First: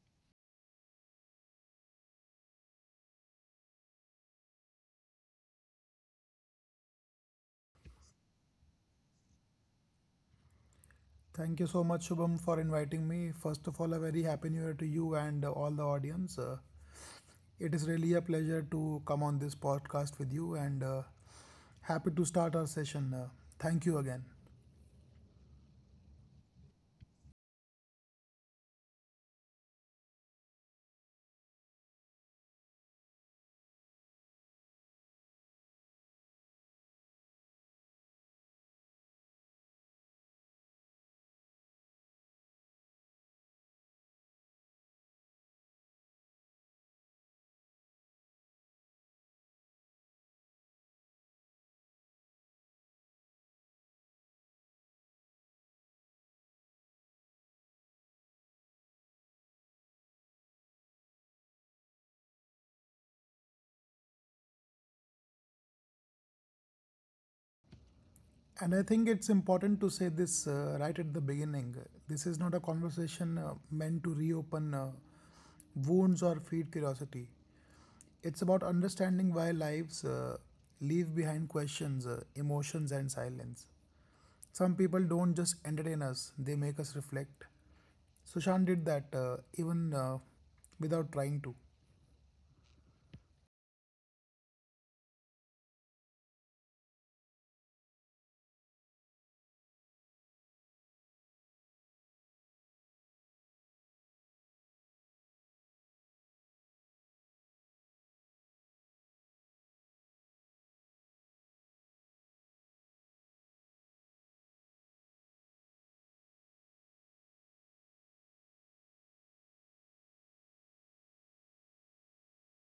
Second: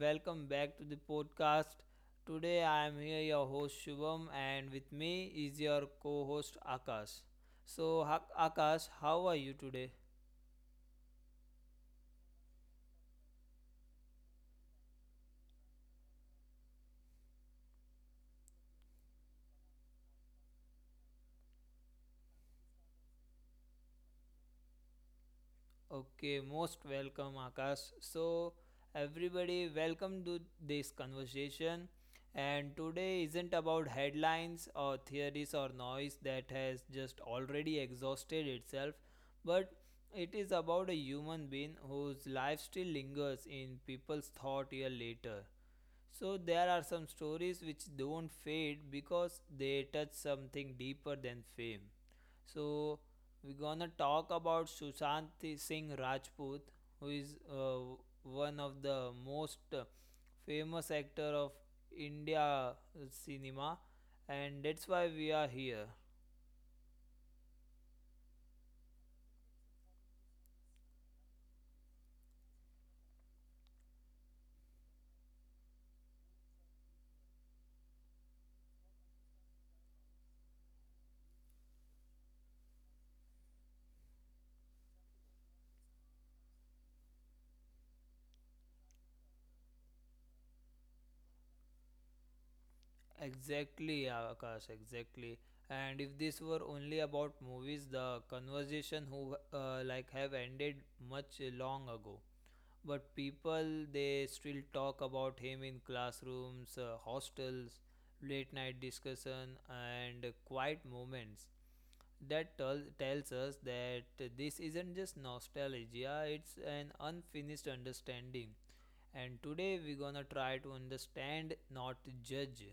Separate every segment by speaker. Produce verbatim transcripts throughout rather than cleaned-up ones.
Speaker 1: welcome back to the podcast. Today I am here, your host Shubham, and with me is your co host Akash. So, Ha- Akash, how are you today?
Speaker 2: Thank you so much, Shubham, for inviting me. First of all, a very happy new year to you and uh, all the audience. Uh, it is really a pleasure to come on this podcast with you and uh, happy to start our session. Uh, thank you again.
Speaker 1: Okay, most welcome, Akash. So, everybody, welcome to this conversation. And today isn't about headlines or theories or noise that has just already exhausted itself, but it is about a human being whose life still lingers in people's thought year later. So, there are some stories which don't fade because they touch something deeper than fame. So we're gonna talk about Sushant Singh Rajput, who is uh, one of the most uh, famous actor of India cinema, and that's why we are here.
Speaker 2: And I think it's important to say this uh, right at the beginning. This is not a conversation uh, meant to reopen uh, wounds or feed curiosity. It's about understanding why lives uh, leave behind questions, uh, emotions, and silence. Some people don't just entertain us, they make us reflect. Sushant did that uh, even uh, without trying to.
Speaker 1: Exactly, Akash. Exactly. And if this were only about movies, the conversation who uh, like have ended much long ago. But people they still talk about him in classrooms, uh, hostels, late night discussion, and quiet moments that tell, tells us that this isn't just nostalgia, it's an unfinished understanding. And today we're gonna try to understand, not judge.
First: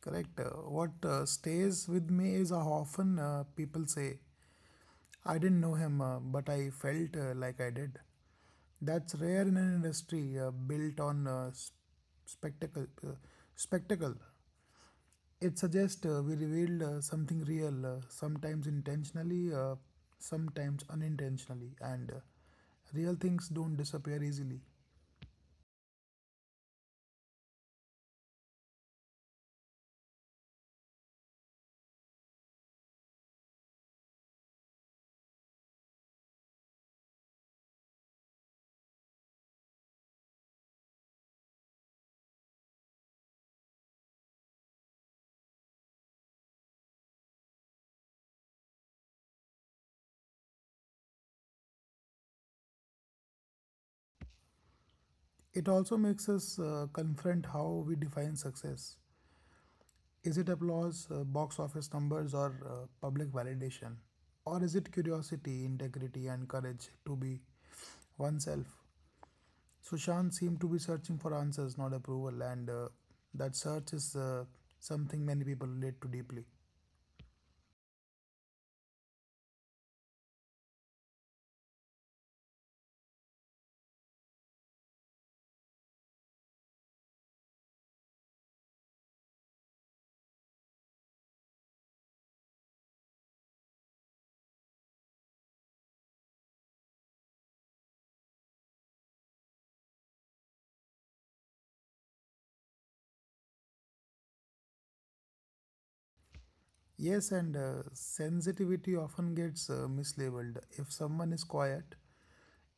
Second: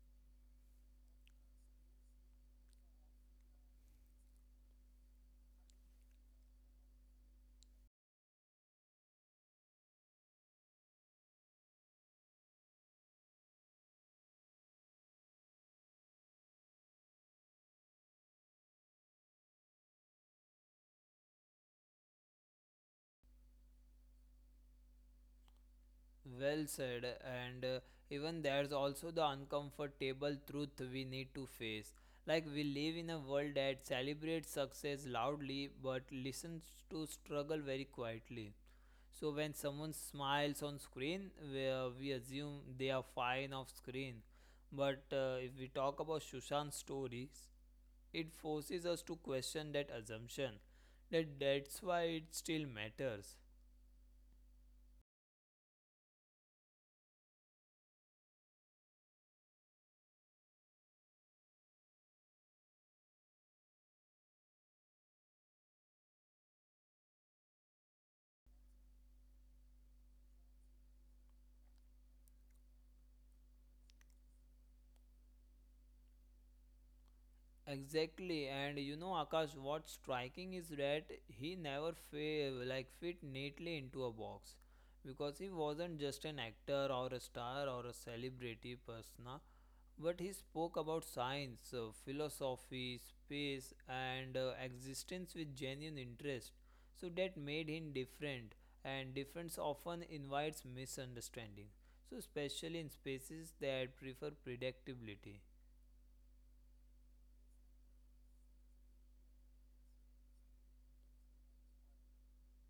Speaker 2: Correct. Uh, what uh, stays with me is how often uh, people say, I didn't know him, uh, but I felt uh, like I did. That's rare in an industry uh, built on uh, spectacle. Uh, spectacle. It suggests uh, we revealed uh, something real, uh, sometimes intentionally, uh, sometimes unintentionally, and uh, real things don't disappear easily.
Speaker 1: Well said, and uh, even there's also the uncomfortable truth we need to face. Like, we live in a world that celebrates success loudly but listens to struggle very quietly. So, when someone smiles on screen, we, uh, we assume they are fine off screen. But uh, if we talk about Shushan's stories, it forces us to question that assumption. That that's why it still matters.
Speaker 2: It also makes us uh, confront how we define success. Is it applause, uh, box office numbers, or uh, public validation? Or is it curiosity, integrity, and courage to be oneself? Sushant seemed to be searching for answers, not approval, and uh, that search is uh, something many people relate to deeply.
Speaker 1: Exactly, and you know, Akash, what's striking is that he never fa- like fit neatly into a box, because he wasn't just an actor or a star or a celebrity persona, but he spoke about science, uh, philosophy, space, and uh, existence with genuine interest. So that made him different, and difference often invites misunderstanding, so especially in spaces that prefer predictability.
Speaker 2: Yes, and uh, sensitivity often gets uh, mislabeled. If someone is quiet,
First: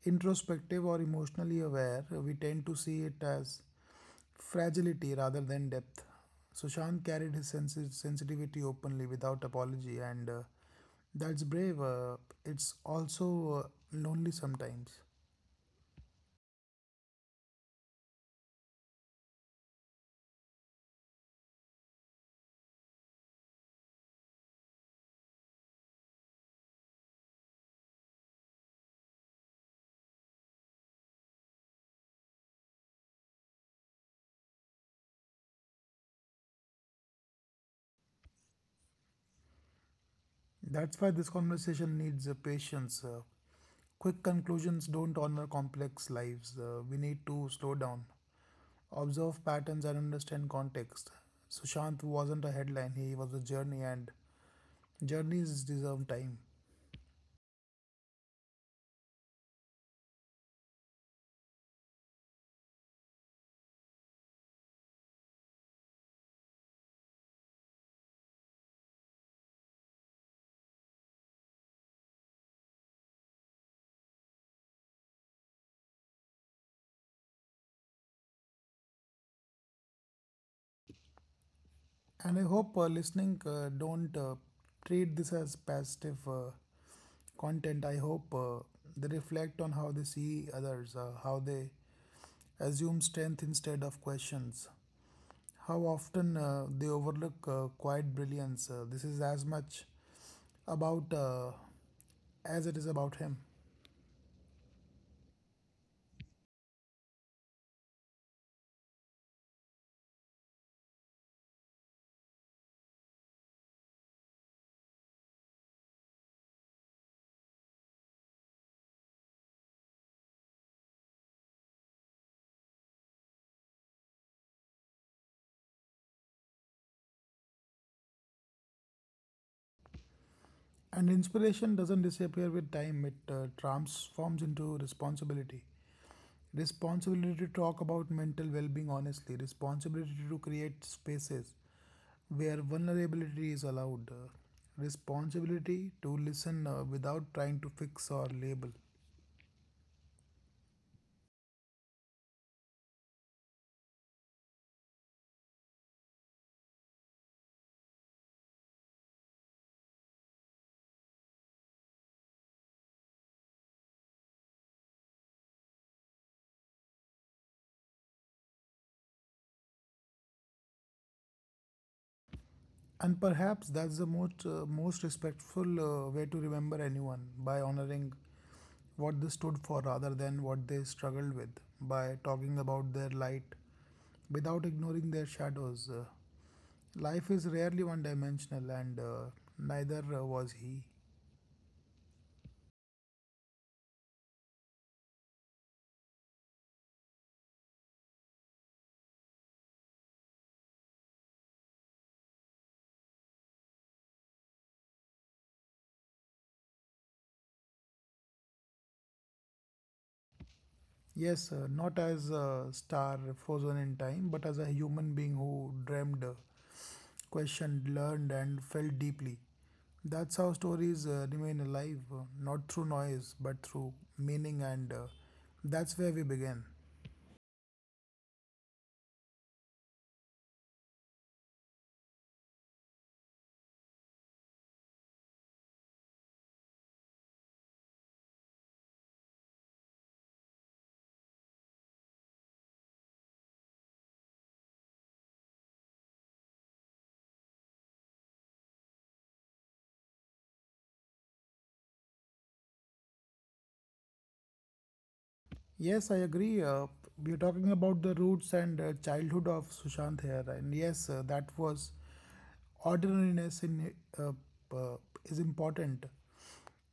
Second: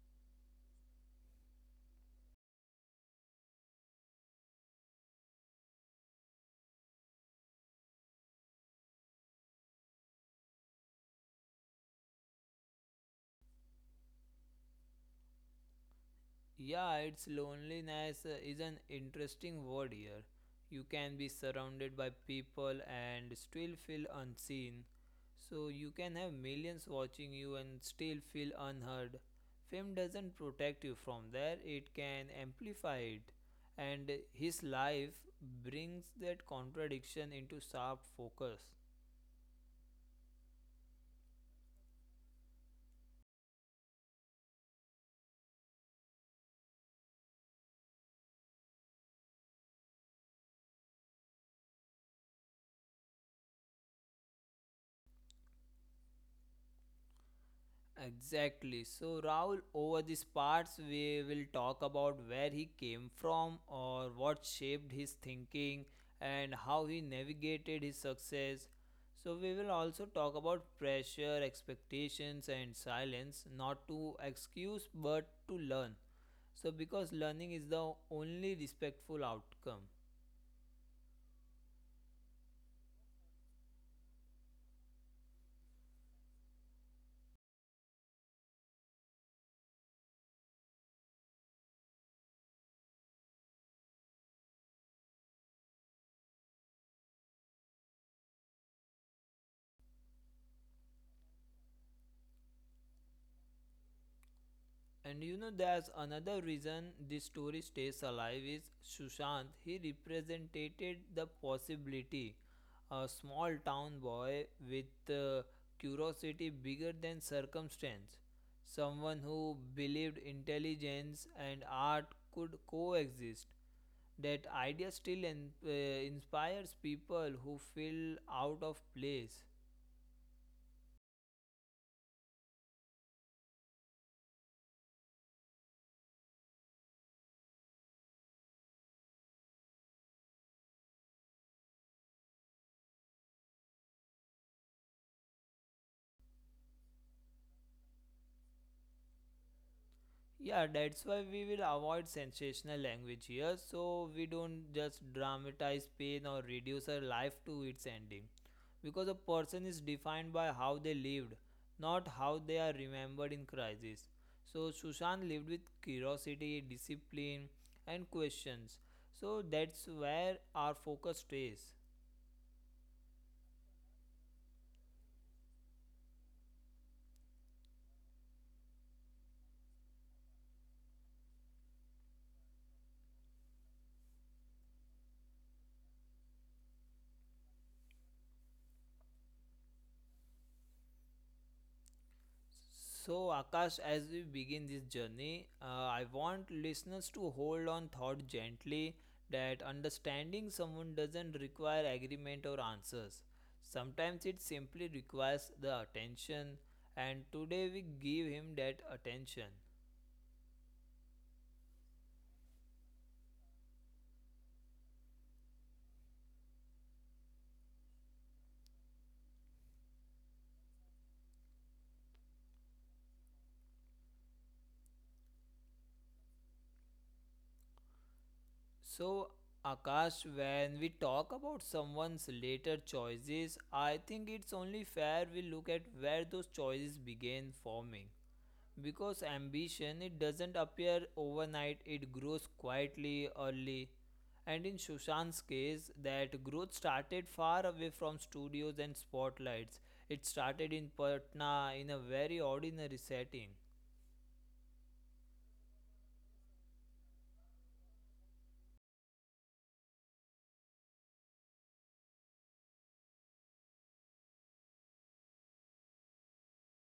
Speaker 2: introspective, or emotionally aware, we tend to see it as fragility rather than depth. Sushant carried his sensi- sensitivity openly without apology, and uh, that's brave. Uh, it's also uh, lonely sometimes.
Speaker 1: Yeah, it's loneliness uh, is an interesting word here. You can be surrounded by people and still feel unseen. So you can have millions watching you and still feel unheard. Fame doesn't protect you from that; it can amplify it. And his life brings that contradiction into sharp focus.
Speaker 2: That's why this conversation needs uh, patience. Uh, quick conclusions don't honor complex lives. Uh, we need to slow down, observe patterns, and understand context. Sushant wasn't a headline, he was a journey, and journeys deserve time.
Speaker 1: Exactly. So, Raul, over these parts, we will talk about where he came from or what shaped his thinking and how he navigated his success. So, we will also talk about pressure, expectations, and silence, not to excuse but to learn. So, because learning is the only respectful outcome.
Speaker 2: And I hope uh, listening uh, don't uh, treat this as passive uh, content. I hope uh, they reflect on how they see others, uh, how they assume strength instead of questions, how often uh, they overlook uh, quiet brilliance. Uh, this is as much about uh, as it is about him.
Speaker 1: And you know, there's another reason this story stays alive is Sushant. He represented the possibility. A small town boy with uh, curiosity bigger than circumstance. Someone who believed intelligence and art could coexist. That idea still in, uh, inspires people who feel out of place.
Speaker 2: And inspiration doesn't disappear with time; it uh, transforms into responsibility. Responsibility to talk about mental well being honestly, responsibility to create spaces where vulnerability is allowed, uh, responsibility to listen uh, without trying to fix or label.
Speaker 1: Yeah, that's why we will avoid sensational language here, so we don't just dramatize pain or reduce our life to its ending. Because a person is defined by how they lived, not how they are remembered in crisis. So, Sushant lived with curiosity, discipline, and questions. So, that's where our focus stays.
Speaker 2: And perhaps that's the most, uh, most respectful uh, way to remember anyone by honoring what they stood for rather than what they struggled with, by talking about their light without ignoring their shadows. Uh, life is rarely one dimensional, and uh, neither uh, was he.
Speaker 1: So, Akash, as we begin this journey, uh, I want listeners to hold on thought gently that understanding someone doesn't require agreement or answers. Sometimes it simply requires the attention, and today we give him that attention.
Speaker 2: Yes, uh, not as a star frozen in time, but as a human being who dreamed, uh, questioned, learned, and felt deeply. That's how stories uh, remain alive, uh, not through noise, but through meaning, and uh, that's where we begin.
Speaker 1: So, Akash, when we talk about someone's later choices, I think it's only fair we look at where those choices began forming. Because ambition, it doesn't appear overnight, it grows quietly, early. And in Shushant's case, that growth started far away from studios and spotlights. It started in Patna, in a very ordinary setting.
Speaker 2: Yes, I agree. Uh, we are talking about the roots and uh, childhood of Sushant here, and yes, uh, that was ordinariness in uh, uh, is important.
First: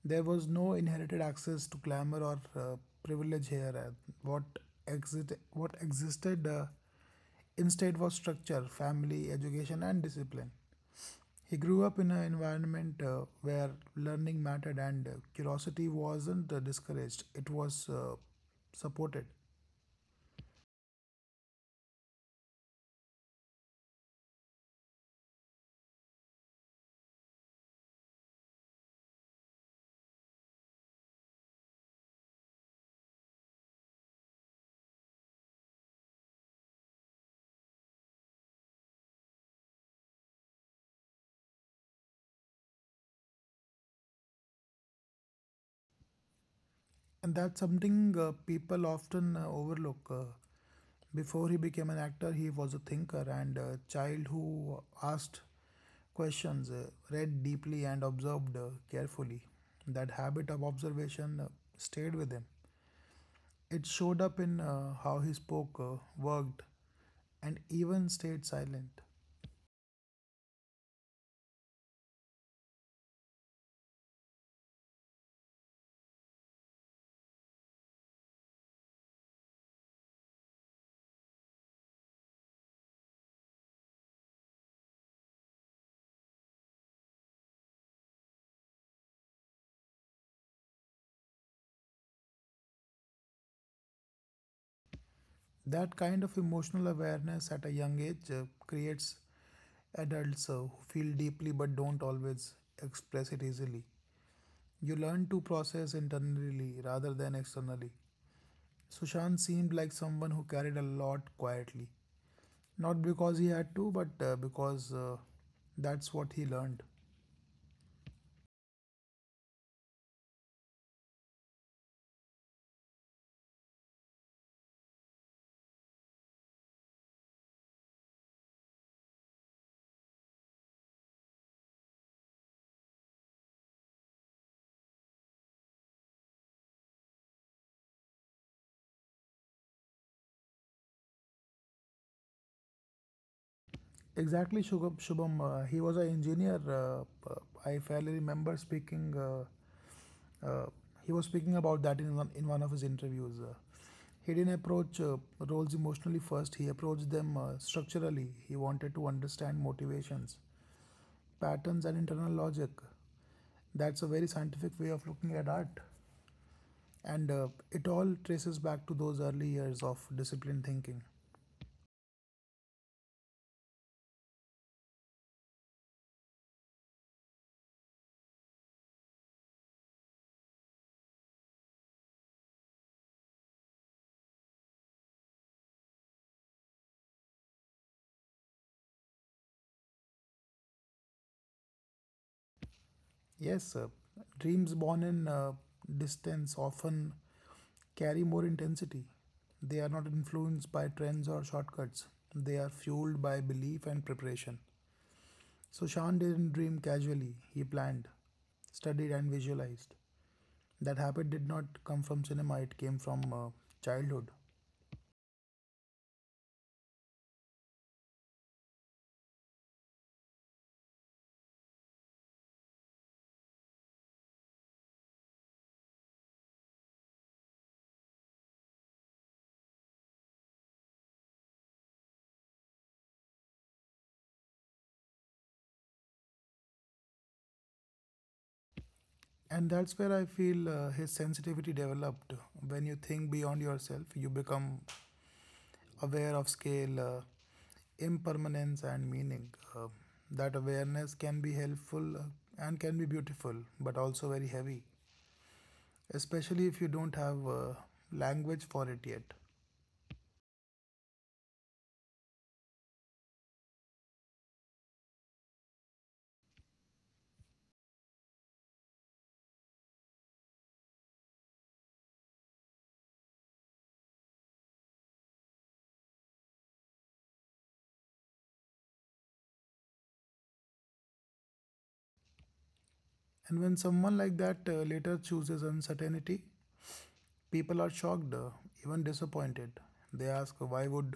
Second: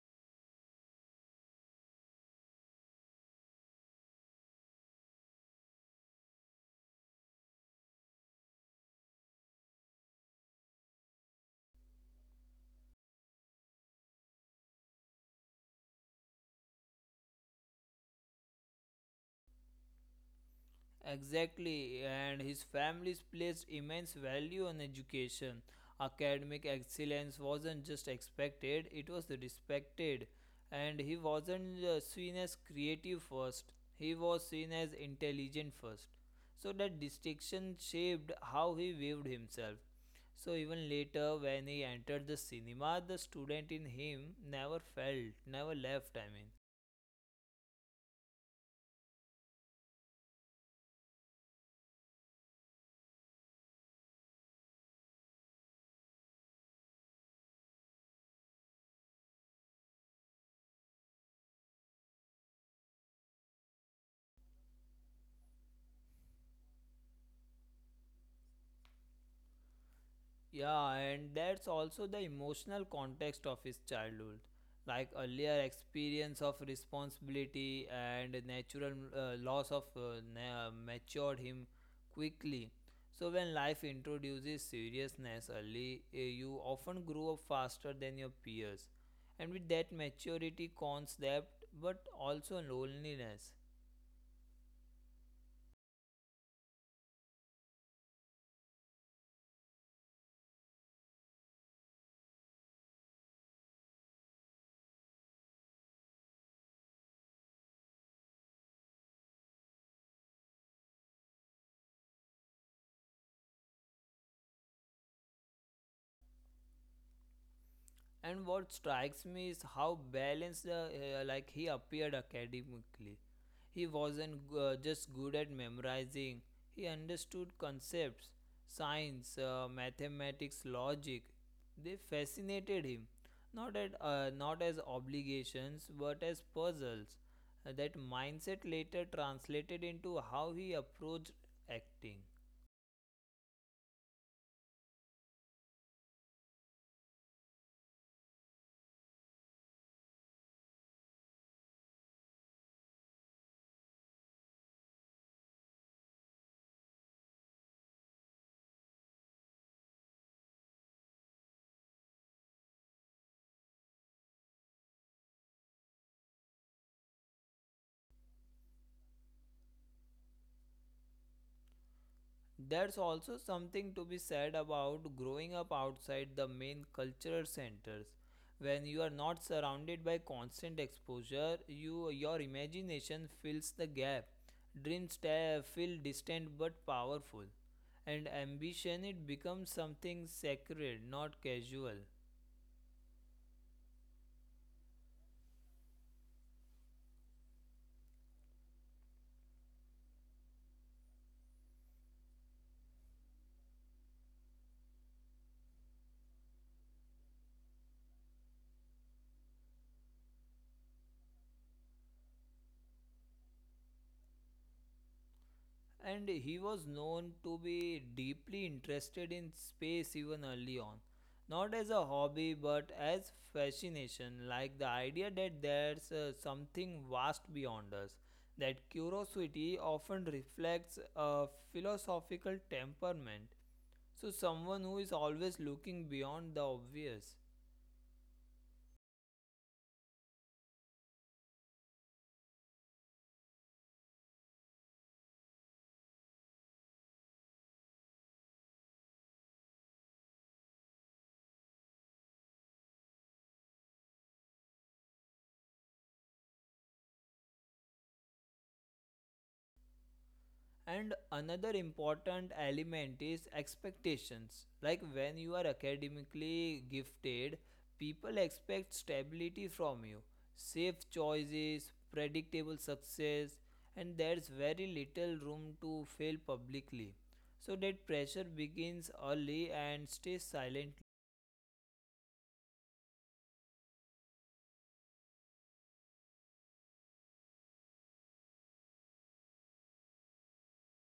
Speaker 2: There was no inherited access to glamour or uh, privilege here. And what exit what existed uh, instead was structure, family, education, and discipline. He grew up in an environment uh, where learning mattered and uh, curiosity wasn't uh, discouraged, it was uh, supported.
Speaker 1: Exactly, and his families placed immense value on education. Academic excellence wasn't just expected, it was respected. And he wasn't uh, seen as creative first, he was seen as intelligent first. So that distinction shaped how he viewed himself. So even later, when he entered the cinema, the student in him never felt, never left, I mean.
Speaker 2: And that's something uh, people often uh, overlook. Uh, before he became an actor, he was a thinker and a child who asked questions, uh, read deeply, and observed uh, carefully. That habit of observation uh, stayed with him. It showed up in uh, how he spoke, uh, worked, and even stayed silent.
Speaker 1: Yeah, and that's also the emotional context of his childhood. Like earlier experience of responsibility and natural uh, loss of uh, na- matured him quickly. So when life introduces seriousness early, eh, you often grow up faster than your peers. And with that maturity comes depth but also loneliness.
Speaker 2: That kind of emotional awareness at a young age uh, creates adults uh, who feel deeply but don't always express it easily. You learn to process internally rather than externally. Sushant seemed like someone who carried a lot quietly. Not because he had to, but uh, because uh, that's what he learned.
Speaker 1: And what strikes me is how balanced uh, uh, like he appeared academically. He wasn't g- uh, just good at memorizing, he understood concepts. Science, uh, mathematics, logic, they fascinated him, not at uh, not as obligations but as puzzles. Uh, that mindset later translated into how he approached acting.
Speaker 2: Exactly, Shugam- Shubham. Uh, he was an engineer. Uh, uh, I fairly remember speaking. Uh, uh, he was speaking about that in one, in one of his interviews. Uh, he didn't approach uh, roles emotionally first, he approached them uh, structurally. He wanted to understand motivations, patterns, and internal logic. That's a very scientific way of looking at art. And uh, it all traces back to those early years of disciplined thinking.
Speaker 1: There's also something to be said about growing up outside the main cultural centers. When you are not surrounded by constant exposure, you your imagination fills the gap. Dreams ta- feel distant but powerful, and ambition, it becomes something sacred, not casual.
Speaker 2: Yes, uh, dreams born in uh, distance often carry more intensity. They are not influenced by trends or shortcuts. They are fueled by belief and preparation. So Sean didn't dream casually. He planned, studied, and visualized. That habit did not come from cinema, it came from uh, childhood.
Speaker 1: And he was known to be deeply interested in space even early on. Not as a hobby, but as fascination, like the idea that there's uh, something vast beyond us. That curiosity often reflects a philosophical temperament. So, someone who is always looking beyond the obvious.
Speaker 2: And that's where I feel uh, his sensitivity developed. When you think beyond yourself, you become aware of scale, uh, impermanence and meaning. Uh, that awareness can be helpful uh, and can be beautiful, but also very heavy, especially if you don't have uh, language for it yet.
Speaker 1: And another important element is expectations, like when you are academically gifted, people expect stability from you, safe choices, predictable success, and there's very little room to fail publicly. So that pressure begins early and stays silently.
Speaker 2: And when someone like that uh, later chooses uncertainty, people are shocked, uh, even disappointed. They ask, Why would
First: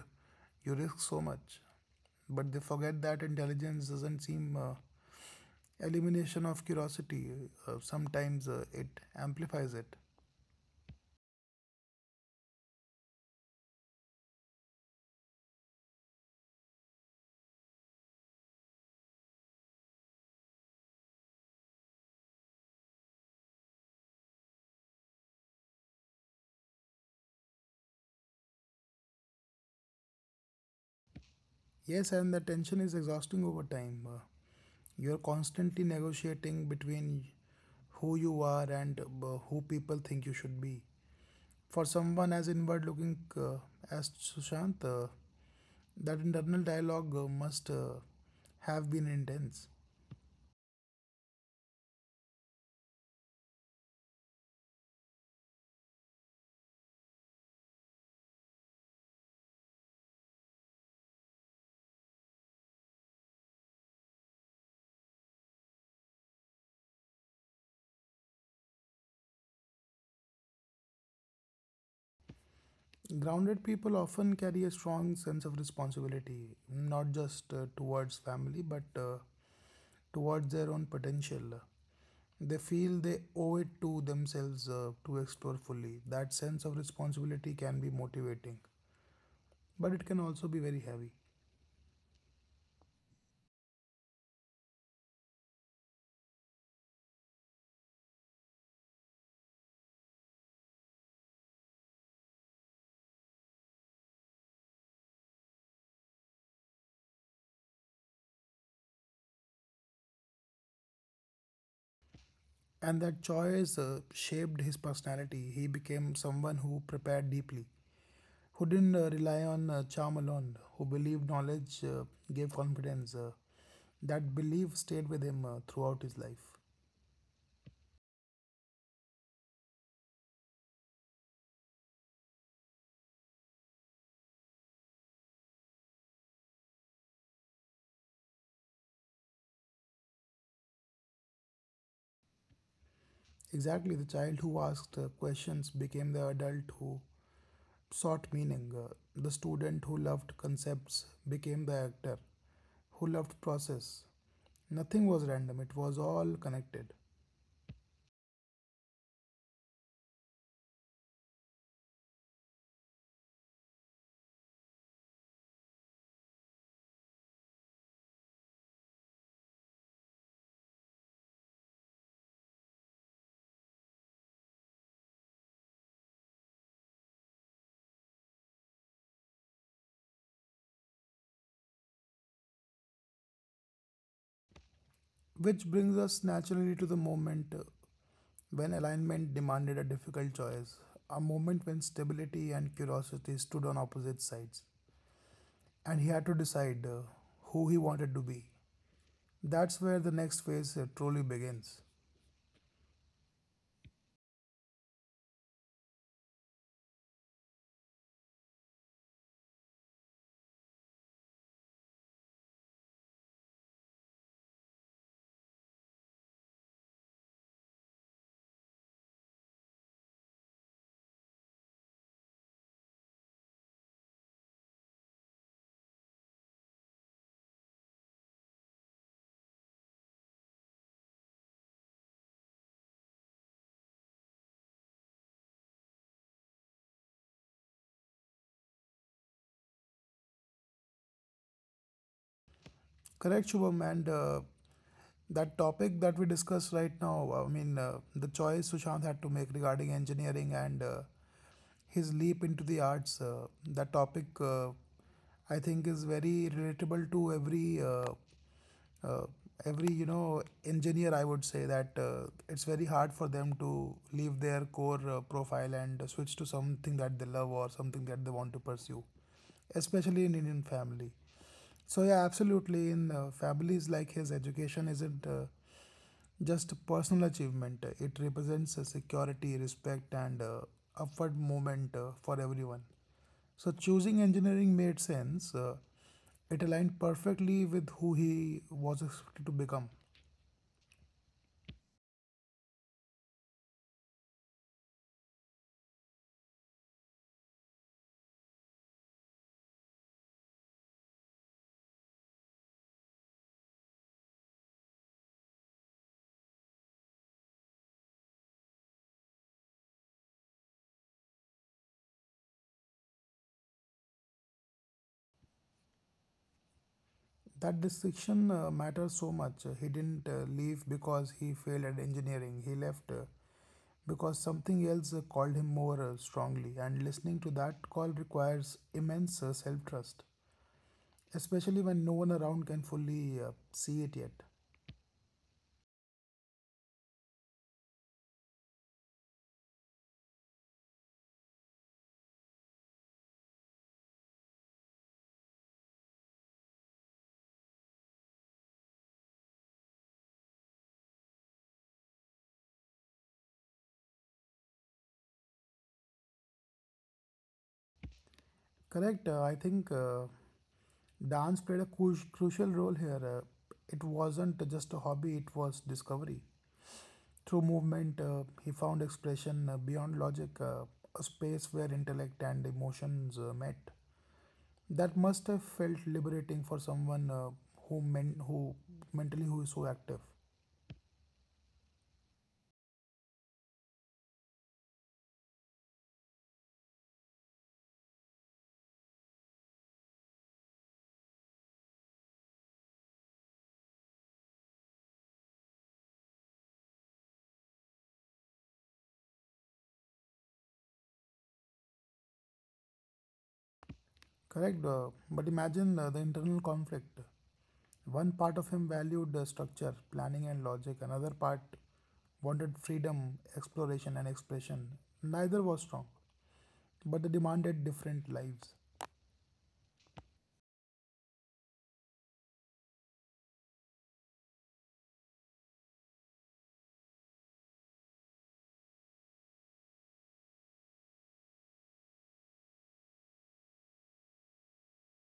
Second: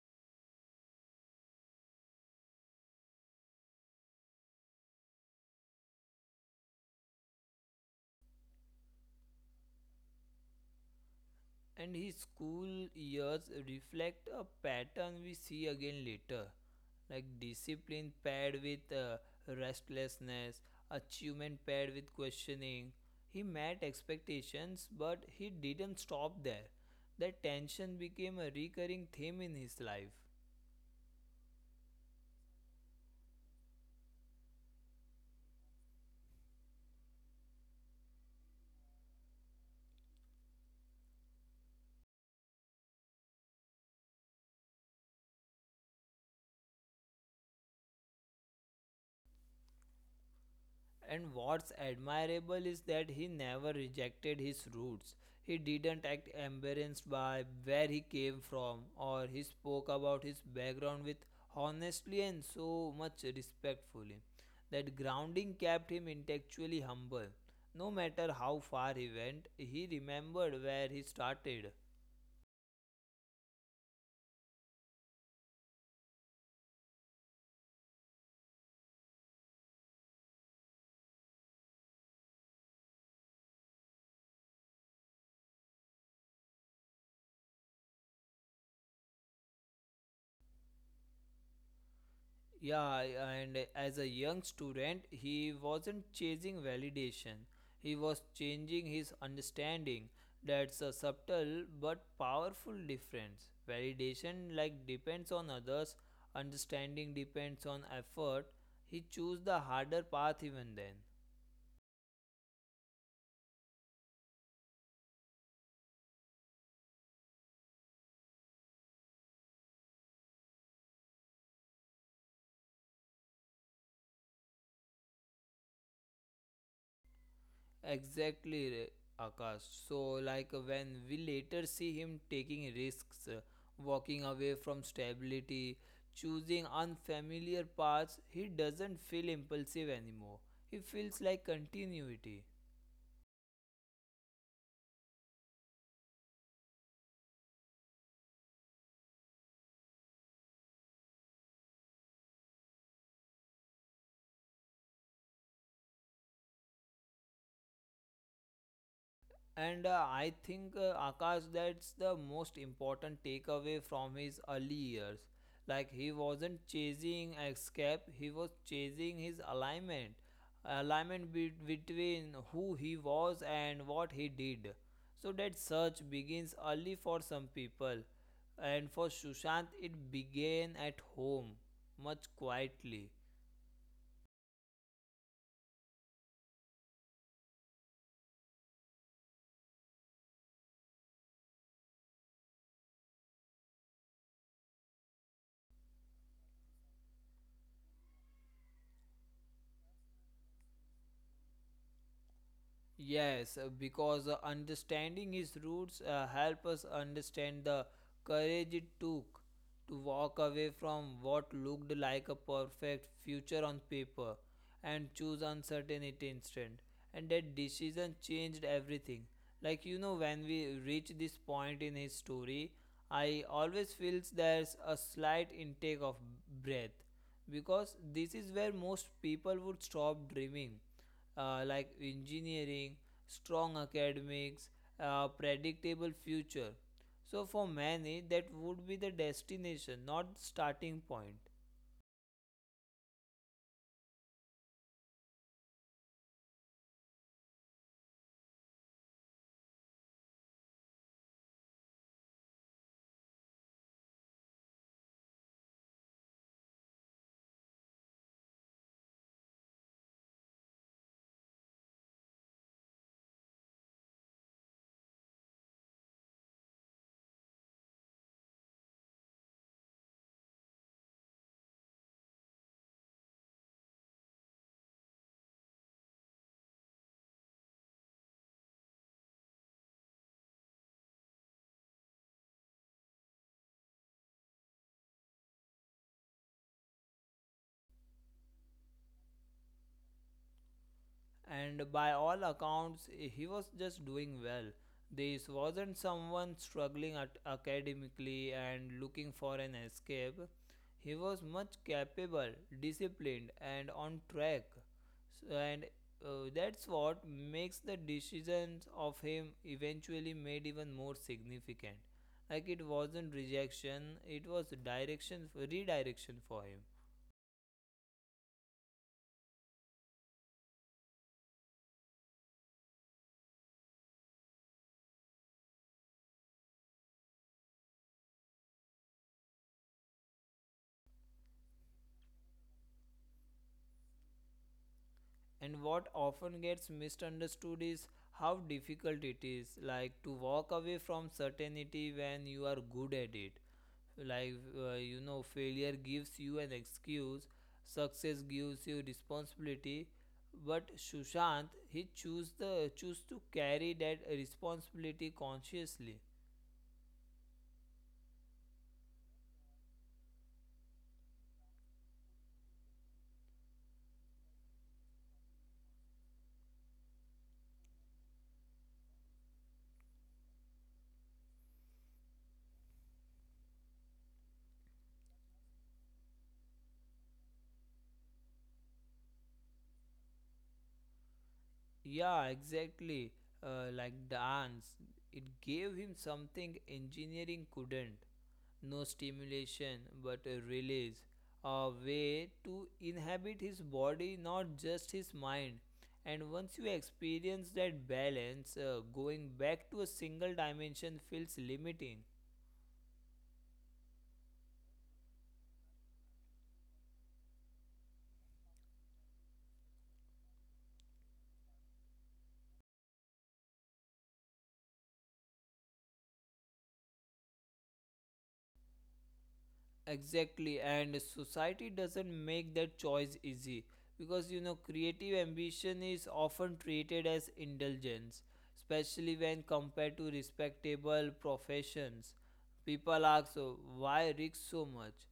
Speaker 2: you risk so much? But they forget that intelligence doesn't seem uh, elimination of curiosity, uh, sometimes uh, it amplifies it.
Speaker 1: And his school years reflect a pattern we see again later, like discipline paired with uh, restlessness, achievement paired with questioning. He met expectations but he didn't stop there. That tension became a recurring theme in his life.
Speaker 2: Yes, and the tension is exhausting over time. Uh, you're constantly negotiating between who you are and uh, who people think you should be. For someone as inward looking uh, as Sushant, uh, that internal dialogue uh, must uh, have been intense.
Speaker 1: And what's admirable is that he never rejected his roots. He didn't act embarrassed by where he came from, or he spoke about his background with honestly and so much respectfully. That grounding kept him intellectually humble. No matter how far he went, he remembered where he started.
Speaker 2: Grounded people often carry a strong sense of responsibility, not just uh, towards family, but uh, towards their own potential. They feel they owe it to themselves uh, to explore fully. That sense of responsibility can be motivating, but it can also be very heavy.
Speaker 1: Yeah, and as a young student, he wasn't chasing validation. He was changing his understanding. That's a subtle but powerful difference. Validation like depends on others, understanding depends on effort. He chose the harder path even then.
Speaker 2: And that choice uh, shaped his personality. He became someone who prepared deeply, who didn't uh, rely on uh, charm alone, who believed knowledge uh, gave confidence. Uh, that belief stayed with him uh, throughout his life.
Speaker 1: Exactly, Akash. So, like uh, when we later see him taking risks, uh, walking away from stability, choosing unfamiliar paths, he doesn't feel impulsive anymore. He feels like continuity.
Speaker 2: Exactly, the child who asked uh, questions became the adult who sought meaning. Uh, the student who loved concepts became the actor who loved process. Nothing was random, it was all connected.
Speaker 1: And uh, I think uh, Akash, that's the most important takeaway from his early years. Like he wasn't chasing escape, he was chasing his alignment. Alignment be- between who he was and what he did. So that search begins early for some people. And for Sushant, it began at home, much quietly.
Speaker 2: Which brings us naturally to the moment uh, when alignment demanded a difficult choice, a moment when stability and curiosity stood on opposite sides, and he had to decide uh, who he wanted to be. That's where the next phase uh, truly begins.
Speaker 1: Yes, uh, because uh, understanding his roots uh, help us understand the courage it took to walk away from what looked like a perfect future on paper and choose uncertainty instead. And that decision changed everything. Like you know, when we reach this point in his story, I always feels there's a slight intake of breath, because this is where most people would stop dreaming, uh, like engineering, strong academics, uh, predictable future. So for many, that would be the destination, not starting point.
Speaker 2: Correct, Shubham, and uh, that topic that we discussed right now, I mean, uh, the choice Sushant had to make regarding engineering and uh, his leap into the arts, uh, that topic uh, I think is very relatable to every uh, uh, every you know engineer. I would say that uh, it's very hard for them to leave their core uh, profile and switch to something that they love or something that they want to pursue, especially in Indian family. So yeah, absolutely. In uh, families like his, education isn't uh, just a personal achievement. It represents a security, respect, and uh, upward movement uh, for everyone. So choosing engineering made sense. Uh, it aligned perfectly with who he was expected to become.
Speaker 1: And by all accounts he was just doing well. This wasn't someone struggling at academically and looking for an escape. He was much capable, disciplined, and on track. So, and uh, that's what makes the decisions of him eventually made even more significant. Like it wasn't rejection, it was direction redirection for him.
Speaker 2: That distinction uh, matters so much. He didn't uh, leave because he failed at engineering. He left uh, because something else uh, called him more uh, strongly, and listening to that call requires immense uh, self trust, especially when no one around can fully uh, see it yet.
Speaker 1: And what often gets misunderstood is how difficult it is, like to walk away from certainty when you are good at it. Like, uh, you know, failure gives you an excuse, success gives you responsibility. But Sushant, he choose the choose to carry that responsibility consciously.
Speaker 2: Correct, uh, I think uh, dance played a cru- crucial role here. Uh, it wasn't just a hobby, it was discovery. Through movement, uh, he found expression uh, beyond logic, uh, a space where intellect and emotions uh, met. That must have felt liberating for someone uh, who men who mentally who is so active.
Speaker 1: Yeah, exactly. Uh, like dance, it gave him something engineering couldn't. No stimulation but a release, a way to inhabit his body, not just his mind. And once you experience that balance, uh, going back to a single dimension feels limiting.
Speaker 2: Correct, uh, but imagine uh, the internal conflict. One part of him valued uh, structure, planning, and logic, another part wanted freedom, exploration, and expression. Neither was strong, but they demanded different lives.
Speaker 1: Exactly, and society doesn't make that choice easy, because you know creative ambition is often treated as indulgence, especially when compared to respectable professions. People ask, "Oh, why risk so much?"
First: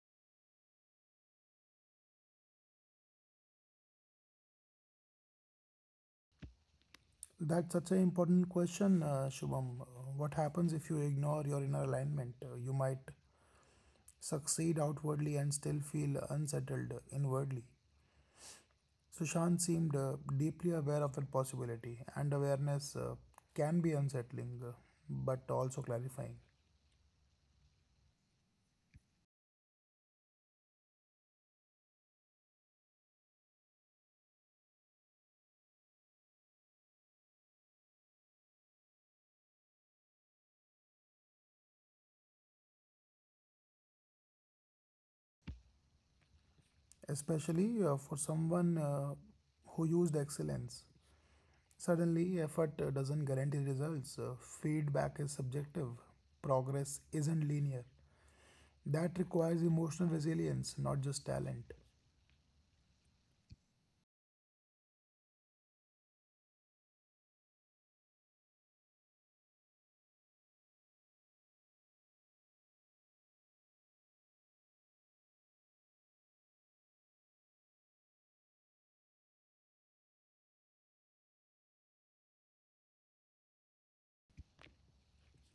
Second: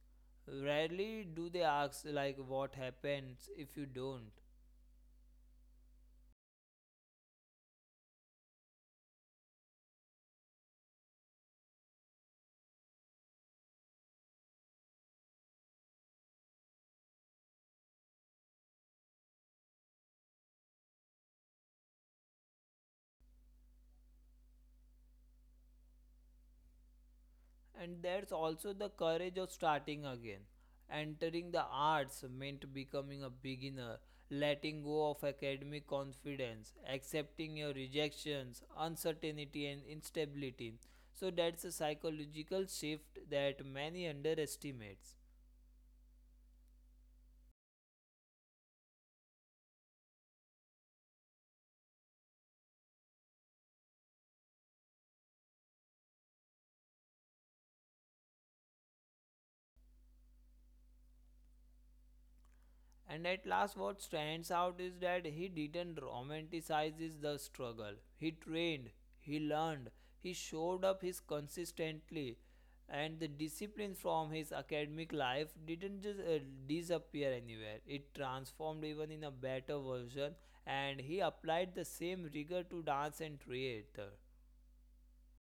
Speaker 1: Rarely do they ask, like, what happens if you don't.
Speaker 2: That's such an important question, uh, Shubham. Uh, What happens if you ignore your inner alignment? Uh, you might succeed outwardly and still feel unsettled inwardly. Sushant seemed uh, deeply aware of that possibility, and awareness uh, can be unsettling uh, but also clarifying,
Speaker 1: And there's also the courage of starting again. Entering the arts meant becoming a beginner, letting go of academic confidence, accepting your rejections, uncertainty, and instability. So, that's a psychological shift that many underestimates.
Speaker 2: especially uh, for someone uh, who used excellence. Suddenly, effort uh, doesn't guarantee results, uh, feedback is subjective, progress isn't linear. That requires emotional resilience, not just talent.
Speaker 1: And at last, what stands out is that he didn't romanticize the struggle. He trained, he learned, he showed up his consistently, and the discipline from his academic life didn't just uh, disappear anywhere. It transformed even in a better version, and he applied the same rigor to dance and theater.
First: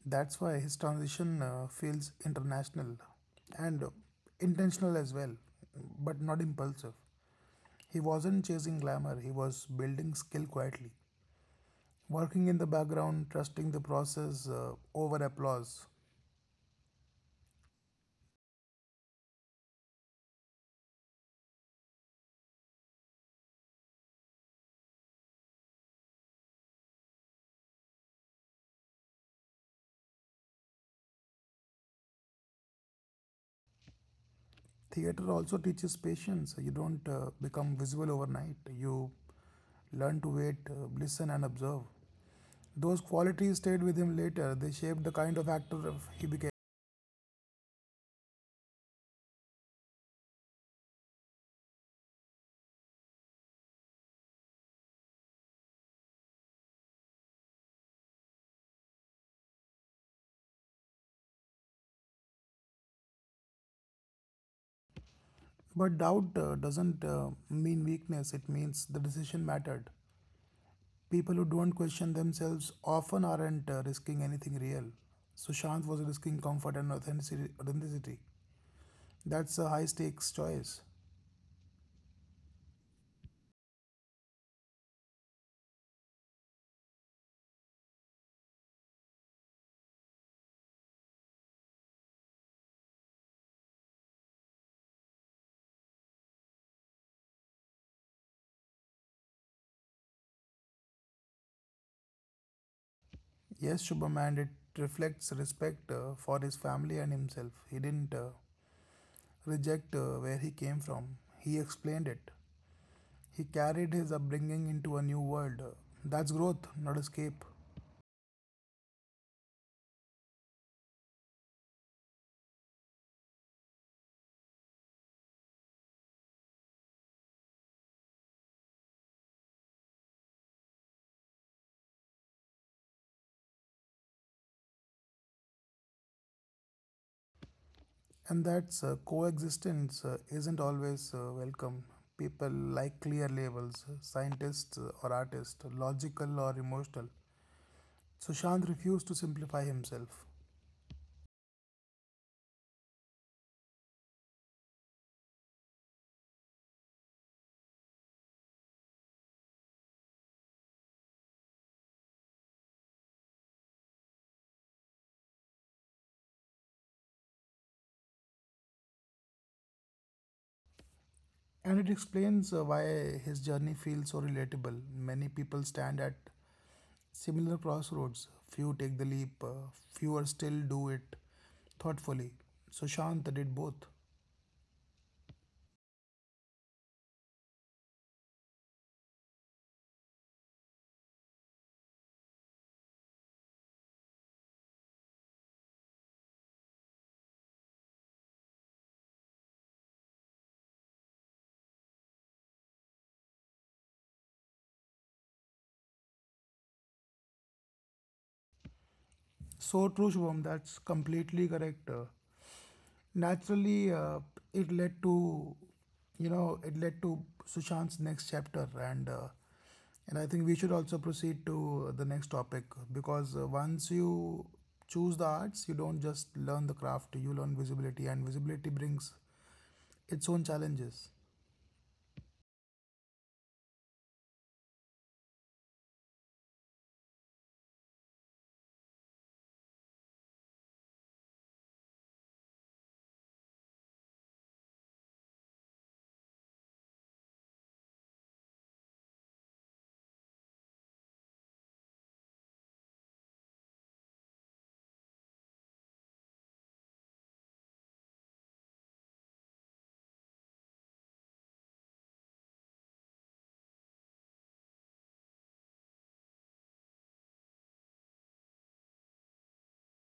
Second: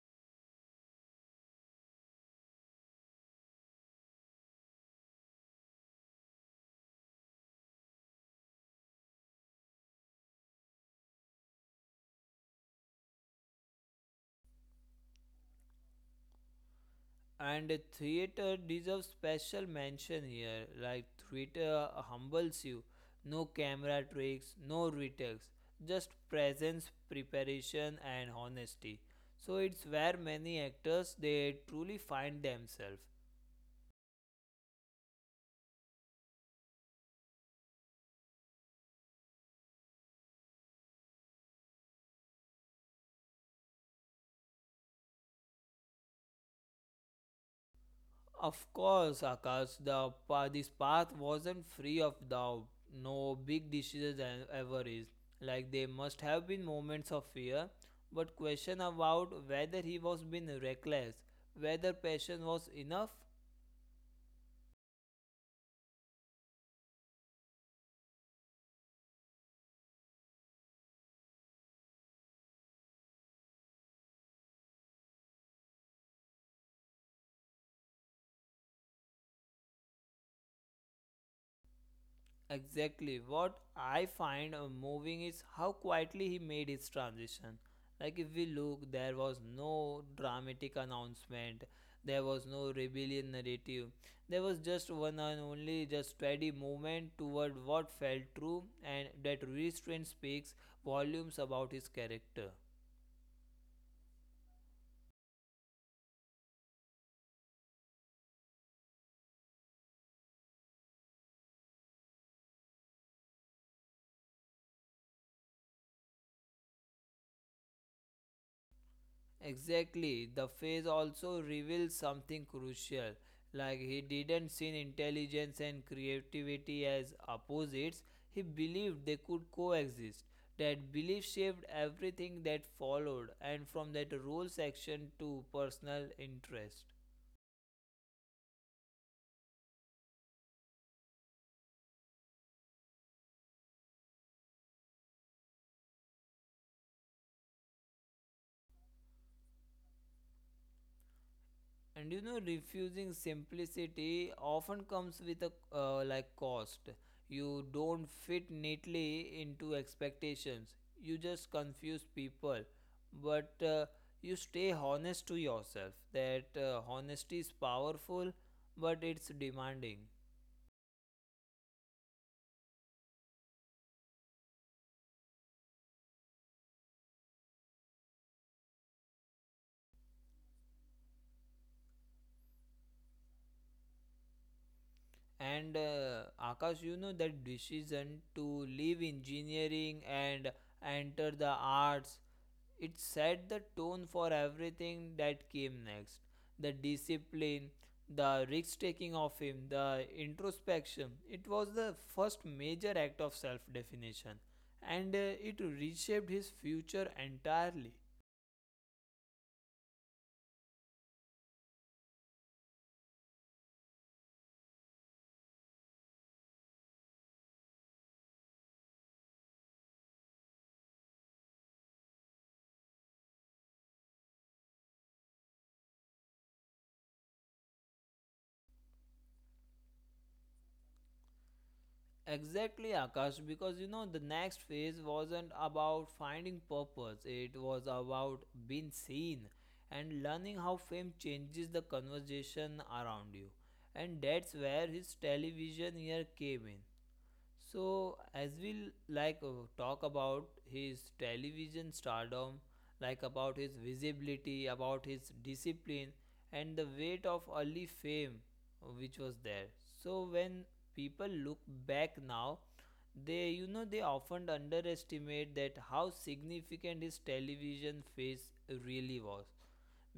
Speaker 2: That's why his transition uh, feels international and intentional as well, but not impulsive. He wasn't chasing glamour, he was building skill quietly, working in the background, trusting the process uh, over applause.
Speaker 1: And a theater deserves special mention here. Like theater humbles you. No camera tricks, no retakes, just presence, preparation, and honesty. So it's where many actors they truly find themselves.
Speaker 2: Theater also teaches patience. You don't uh, become visual overnight, you learn to wait, uh, listen, and observe. Those qualities stayed with him later, they shaped the kind of actor he became.
Speaker 1: Of course, Akash, the pa- this path wasn't free of doubt. No big decision e- ever is. Like there must have been moments of fear, but question about whether he was being reckless, whether passion was enough,
Speaker 2: But doubt uh, doesn't uh, mean weakness, it means the decision mattered. People who don't question themselves often aren't uh, risking anything real. Sushant was risking comfort and authenticity. authenticity. That's a high stakes choice.
Speaker 1: exactly. What I find uh, moving is how quietly he made his transition. Like, if we look, there was no dramatic announcement, there was no rebellion narrative, there was just one and only, just steady movement toward what felt true, and that restraint speaks volumes about his character.
Speaker 2: Yes, Shubham, and it reflects respect uh, for his family and himself. He didn't uh, reject uh, where he came from, he explained it. He carried his upbringing into a new world. That's growth, not escape.
Speaker 1: Exactly. The face also reveals something crucial. Like he didn't see intelligence and creativity as opposites. He believed they could coexist. That belief shaped everything that followed, and from that role section to personal interest.
Speaker 2: And that's uh, coexistence uh, isn't always uh, welcome. People like clear labels, uh, scientists uh, or artists, logical or emotional. Sushant refused to simplify himself.
Speaker 1: And you know refusing simplicity often comes with a uh, like cost. You don't fit neatly into expectations, you just confuse people, but uh, you stay honest to yourself. That uh, honesty is powerful, but it's demanding.
Speaker 2: And it explains uh, why his journey feels so relatable. Many people stand at similar crossroads. Few take the leap, uh, fewer still do it thoughtfully. Sushant did both.
Speaker 1: And uh, Akash, you know that decision to leave engineering and enter the arts, it set the tone for everything that came next. The discipline, the risk taking of him, the introspection. It was the first major act of self definition, and uh, it reshaped his future entirely.
Speaker 2: So true, Shubham, that's completely correct. Uh, naturally, uh, it led to you know it led to Sushant's next chapter, and uh, and I think we should also proceed to the next topic because, uh, once you choose the arts, you don't just learn the craft, you learn visibility, and visibility brings its own challenges.
Speaker 1: Exactly, Akash, because you know the next phase wasn't about finding purpose, it was about being seen and learning how fame changes the conversation around you. And that's where his television year came in. So, as we like uh, talk about his television stardom, like about his visibility, about his discipline, and the weight of early fame uh, which was there. So, when people look back now, they you know they often underestimate that how significant his television phase really was,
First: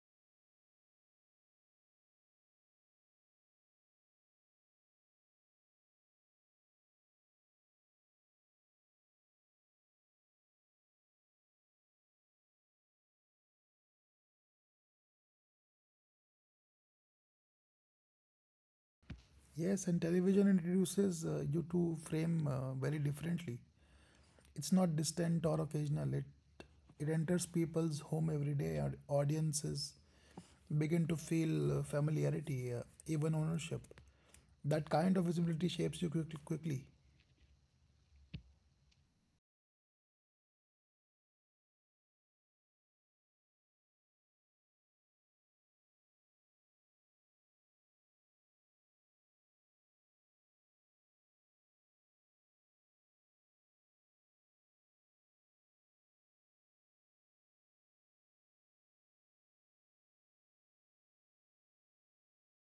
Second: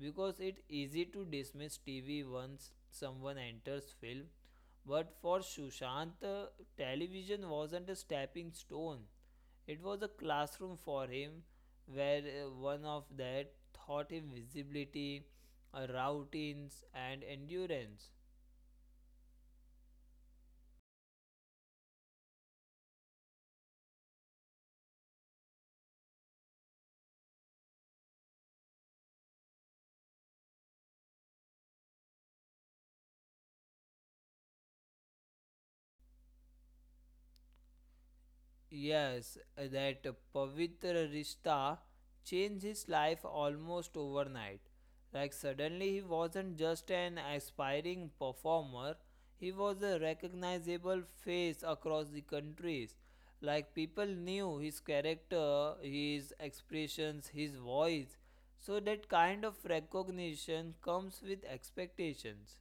Speaker 1: because it's easy to dismiss T V once someone enters film. But for Sushant, uh, television wasn't a stepping stone. It was a classroom for him, where uh, one of that taught him visibility, uh, routines, and endurance.
Speaker 2: Yes, and television introduces uh, you to frame uh, very differently. It's not distant or occasional, it it enters people's home every day, or audiences begin to feel uh, familiarity, uh, even ownership. That kind of visibility shapes you quickly, quickly.
Speaker 1: Yes, uh, that Pavitra Rishta changed his life almost overnight. Like suddenly he wasn't just an aspiring performer, he was a recognizable face across the countries. Like people knew his character, his expressions, his voice. So that kind of recognition comes with expectations.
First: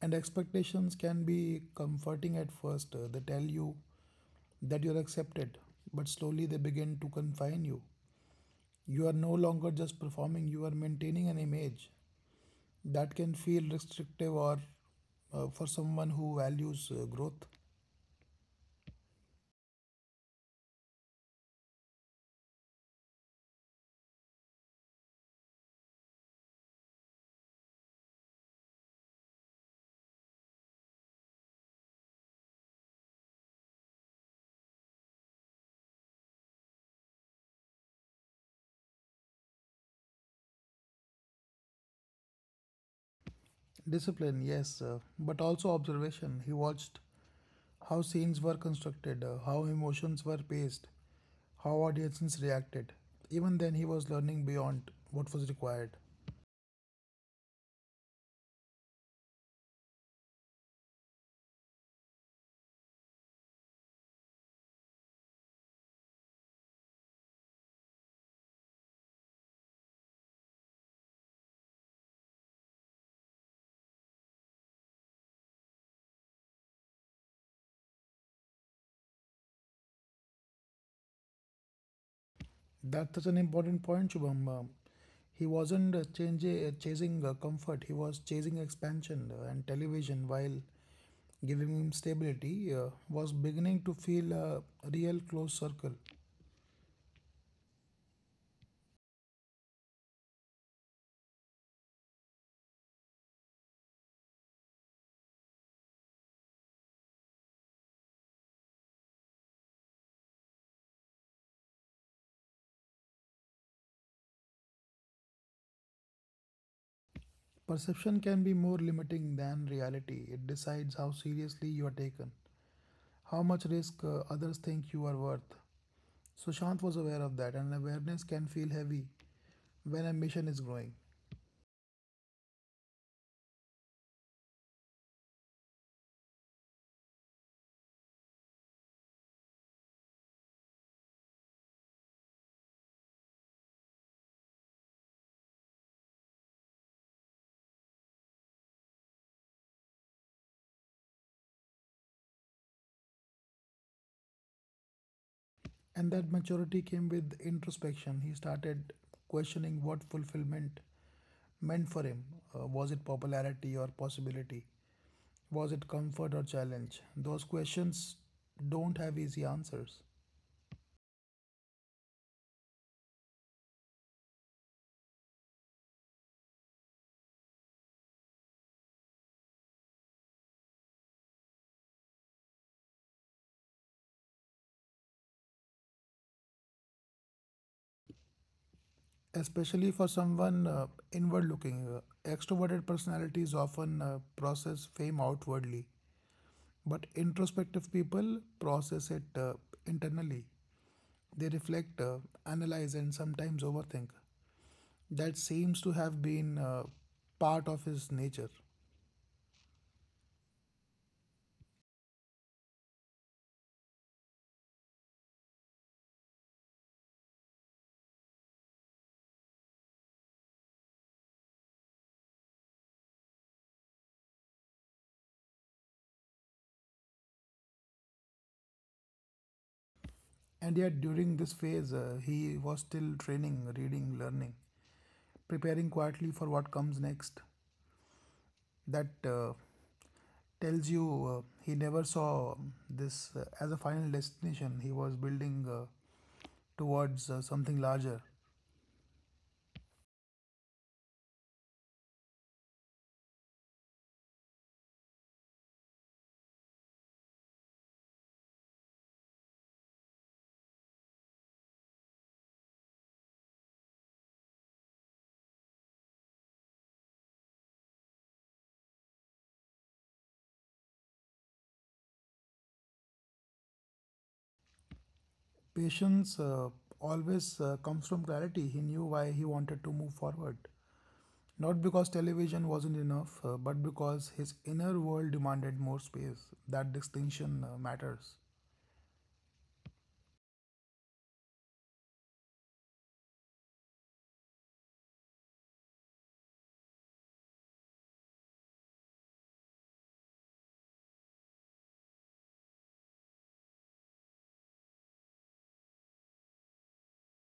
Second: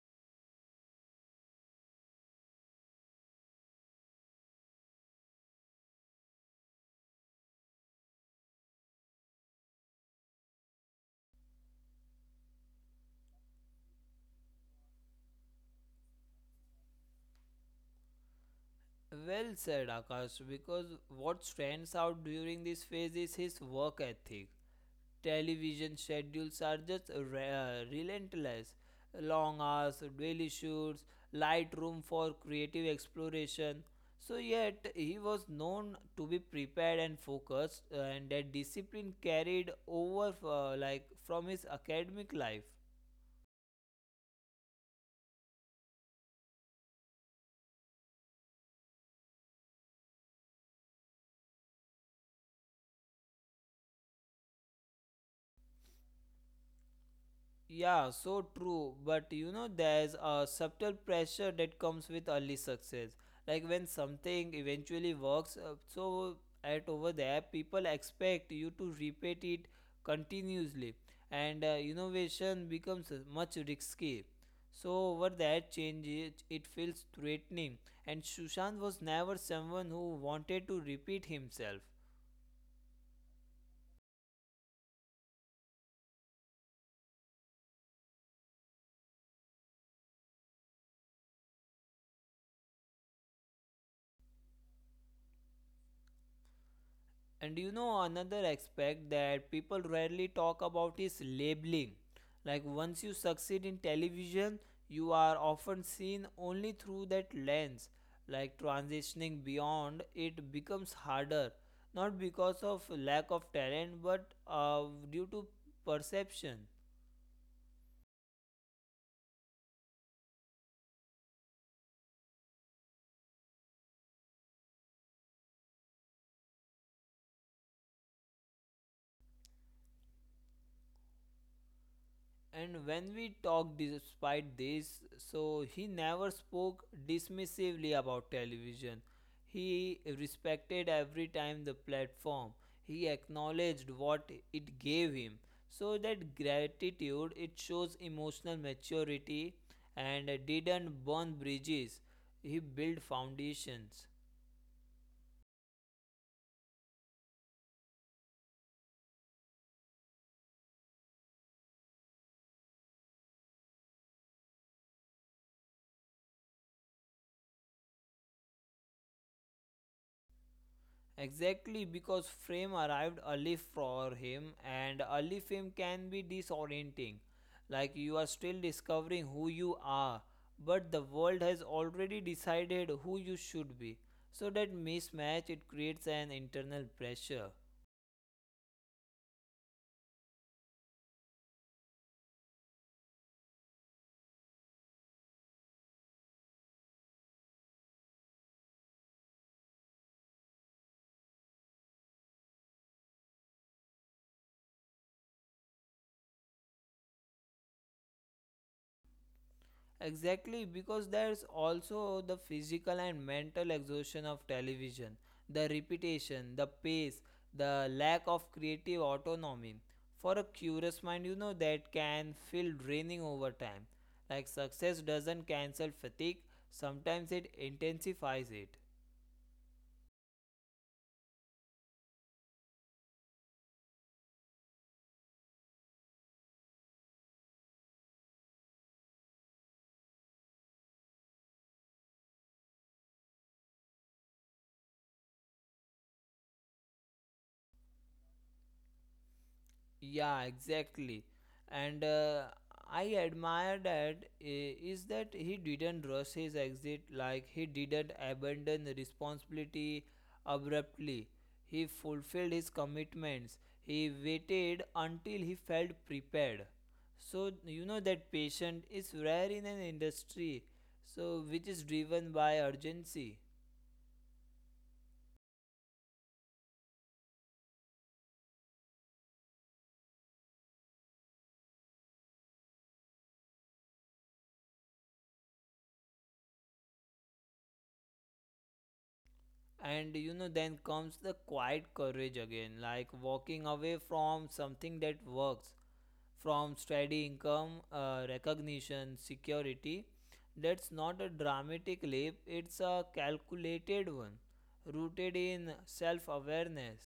Speaker 2: And expectations can be comforting at first. Uh, they tell you that you're accepted, but slowly they begin to confine you. You are no longer just performing, you are maintaining an image that can feel restrictive, or uh, for someone who values uh, growth.
Speaker 1: Well said, Akash, because what stands out during this phase is his work ethic. Television schedules are just re- uh, relentless. Long hours, daily shoots, light room for creative exploration. So, yet he was known to be prepared and focused, uh, and that discipline carried over uh, like from his academic life.
Speaker 2: Discipline, yes, uh, but also observation. He watched how scenes were constructed, uh, how emotions were paced, how audiences reacted. Even then, he was learning beyond what was required.
Speaker 1: Yeah, so true. But you know, there's a subtle pressure that comes with early success. Like when something eventually works, uh, so at over there, people expect you to repeat it continuously, and uh, innovation becomes uh, much risky. So over that change, it, it feels threatening. And Sushant was never someone who wanted to repeat himself.
Speaker 2: That's such an important point, Shubham. Um, He wasn't, uh, change, uh, chasing uh, comfort, he was chasing expansion, uh, and television, while giving him stability, uh, was beginning to feel a real close circle.
Speaker 1: And you know, another aspect that people rarely talk about is labeling. Like, once you succeed in television, you are often seen only through that lens. Like, transitioning beyond it becomes harder, not because of lack of talent, but uh, due to perception.
Speaker 2: Perception can be more limiting than reality. It decides how seriously you are taken, how much risk uh, others think you are worth. Sushant was aware of that, and awareness can feel heavy when ambition is growing.
Speaker 1: And when we talked despite this, so he never spoke dismissively about television. He respected every time the platform. He acknowledged what it gave him. So that gratitude it shows emotional maturity and didn't burn bridges. He built foundations.
Speaker 2: And that maturity came with introspection. He started questioning what fulfillment meant for him. Uh, was it popularity or possibility? Was it comfort or challenge? Those questions don't have easy answers,
Speaker 1: Exactly because Frame arrived early for him, and early fame can be disorienting. Like you are still discovering who you are, but the world has already decided who you should be. So that mismatch it creates an internal pressure.
Speaker 2: especially for someone uh, inward looking. Uh, extroverted personalities often uh, process fame outwardly, but introspective people process it uh, internally. They reflect, uh, analyze, and sometimes overthink. That seems to have been uh, part of his nature.
Speaker 1: Exactly, because there's also the physical and mental exhaustion of television, the repetition, the pace, the lack of creative autonomy. For a curious mind, you know, that can feel draining over time. Like success doesn't cancel fatigue, sometimes it intensifies it.
Speaker 2: And yet, during this phase, uh, he was still training, reading, learning, preparing quietly for what comes next. That uh, tells you uh, he never saw this uh, as a final destination. He was building uh, towards uh, something larger.
Speaker 1: Yeah, exactly. And uh, I admire that eh, is that he didn't rush his exit, like he didn't abandon the responsibility abruptly. He fulfilled his commitments. He waited until he felt prepared. So you know that patient is rare in an industry, so which is driven by urgency.
Speaker 2: Patience uh, always uh, comes from clarity. He knew why he wanted to move forward. Not because television wasn't enough, uh, but because his inner world demanded more space. That distinction uh, matters.
Speaker 1: And you know, then comes the quiet courage again, like walking away from something that works, from steady income, uh, recognition, security. That's not a dramatic leap, it's a calculated one, rooted in self awareness.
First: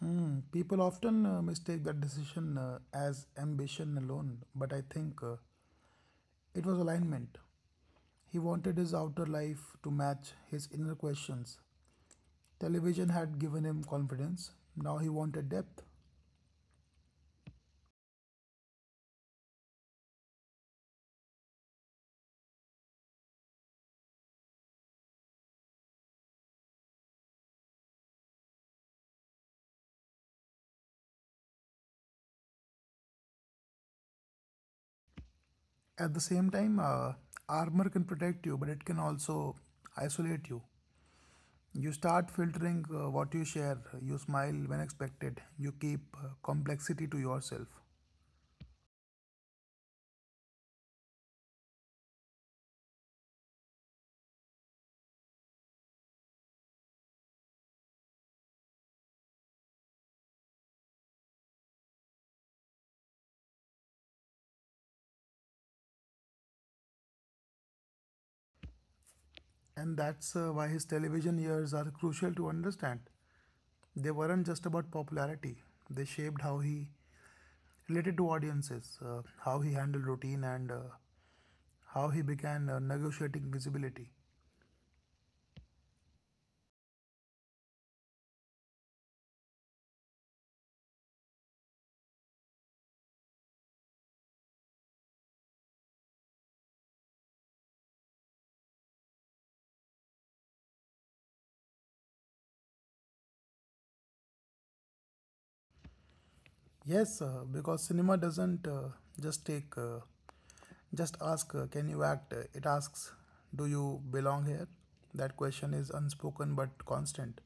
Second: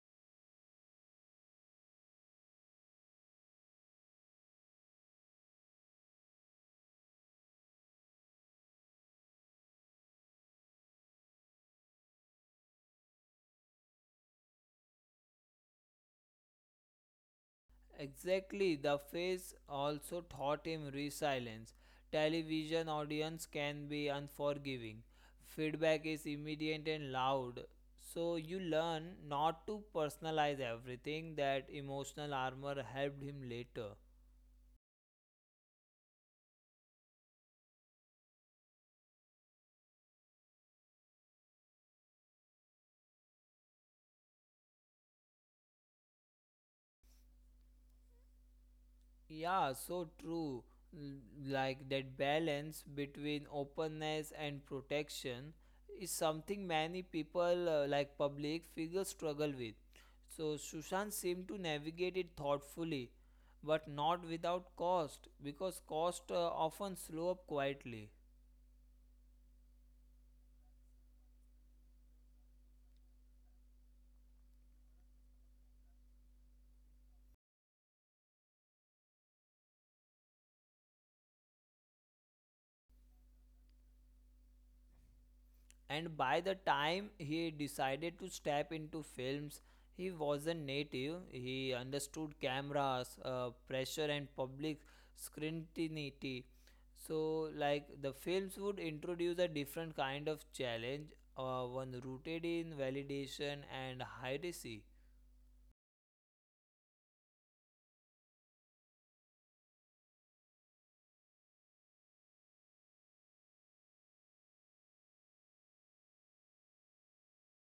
Speaker 2: Hmm. People often uh, mistake that decision uh, as ambition alone, but I think uh, it was alignment. He wanted his outer life to match his inner questions. Television had given him confidence, now he wanted depth.
Speaker 1: Exactly, the phase also taught him resilience. Television audience can be unforgiving. Feedback is immediate and loud. So you learn not to personalize everything that emotional armor helped him later.
Speaker 2: At the same time, uh, armor can protect you, but it can also isolate you. You start filtering uh, what you share, you smile when expected, you keep uh, complexity to yourself.
Speaker 1: Yeah, so true. L- Like that balance between openness and protection is something many people, uh, like public figures, struggle with. So Sushant seemed to navigate it thoughtfully, but not without cost, because cost uh, often slow up quietly.
Speaker 2: And that's uh, why his television years are crucial to understand. They weren't just about popularity, they shaped how he related to audiences, uh, how he handled routine, and uh, how he began uh, negotiating visibility.
Speaker 1: And by the time he decided to step into films, he wasn't native. He understood cameras, uh, pressure, and public scrutiny. So, like the films would introduce a different kind of challenge, uh, one rooted in validation and hierarchy.
Speaker 2: Yes, uh, because cinema doesn't uh, just take, uh, just ask, uh, can you act? Uh, It asks, do you belong here? That question is unspoken but constant.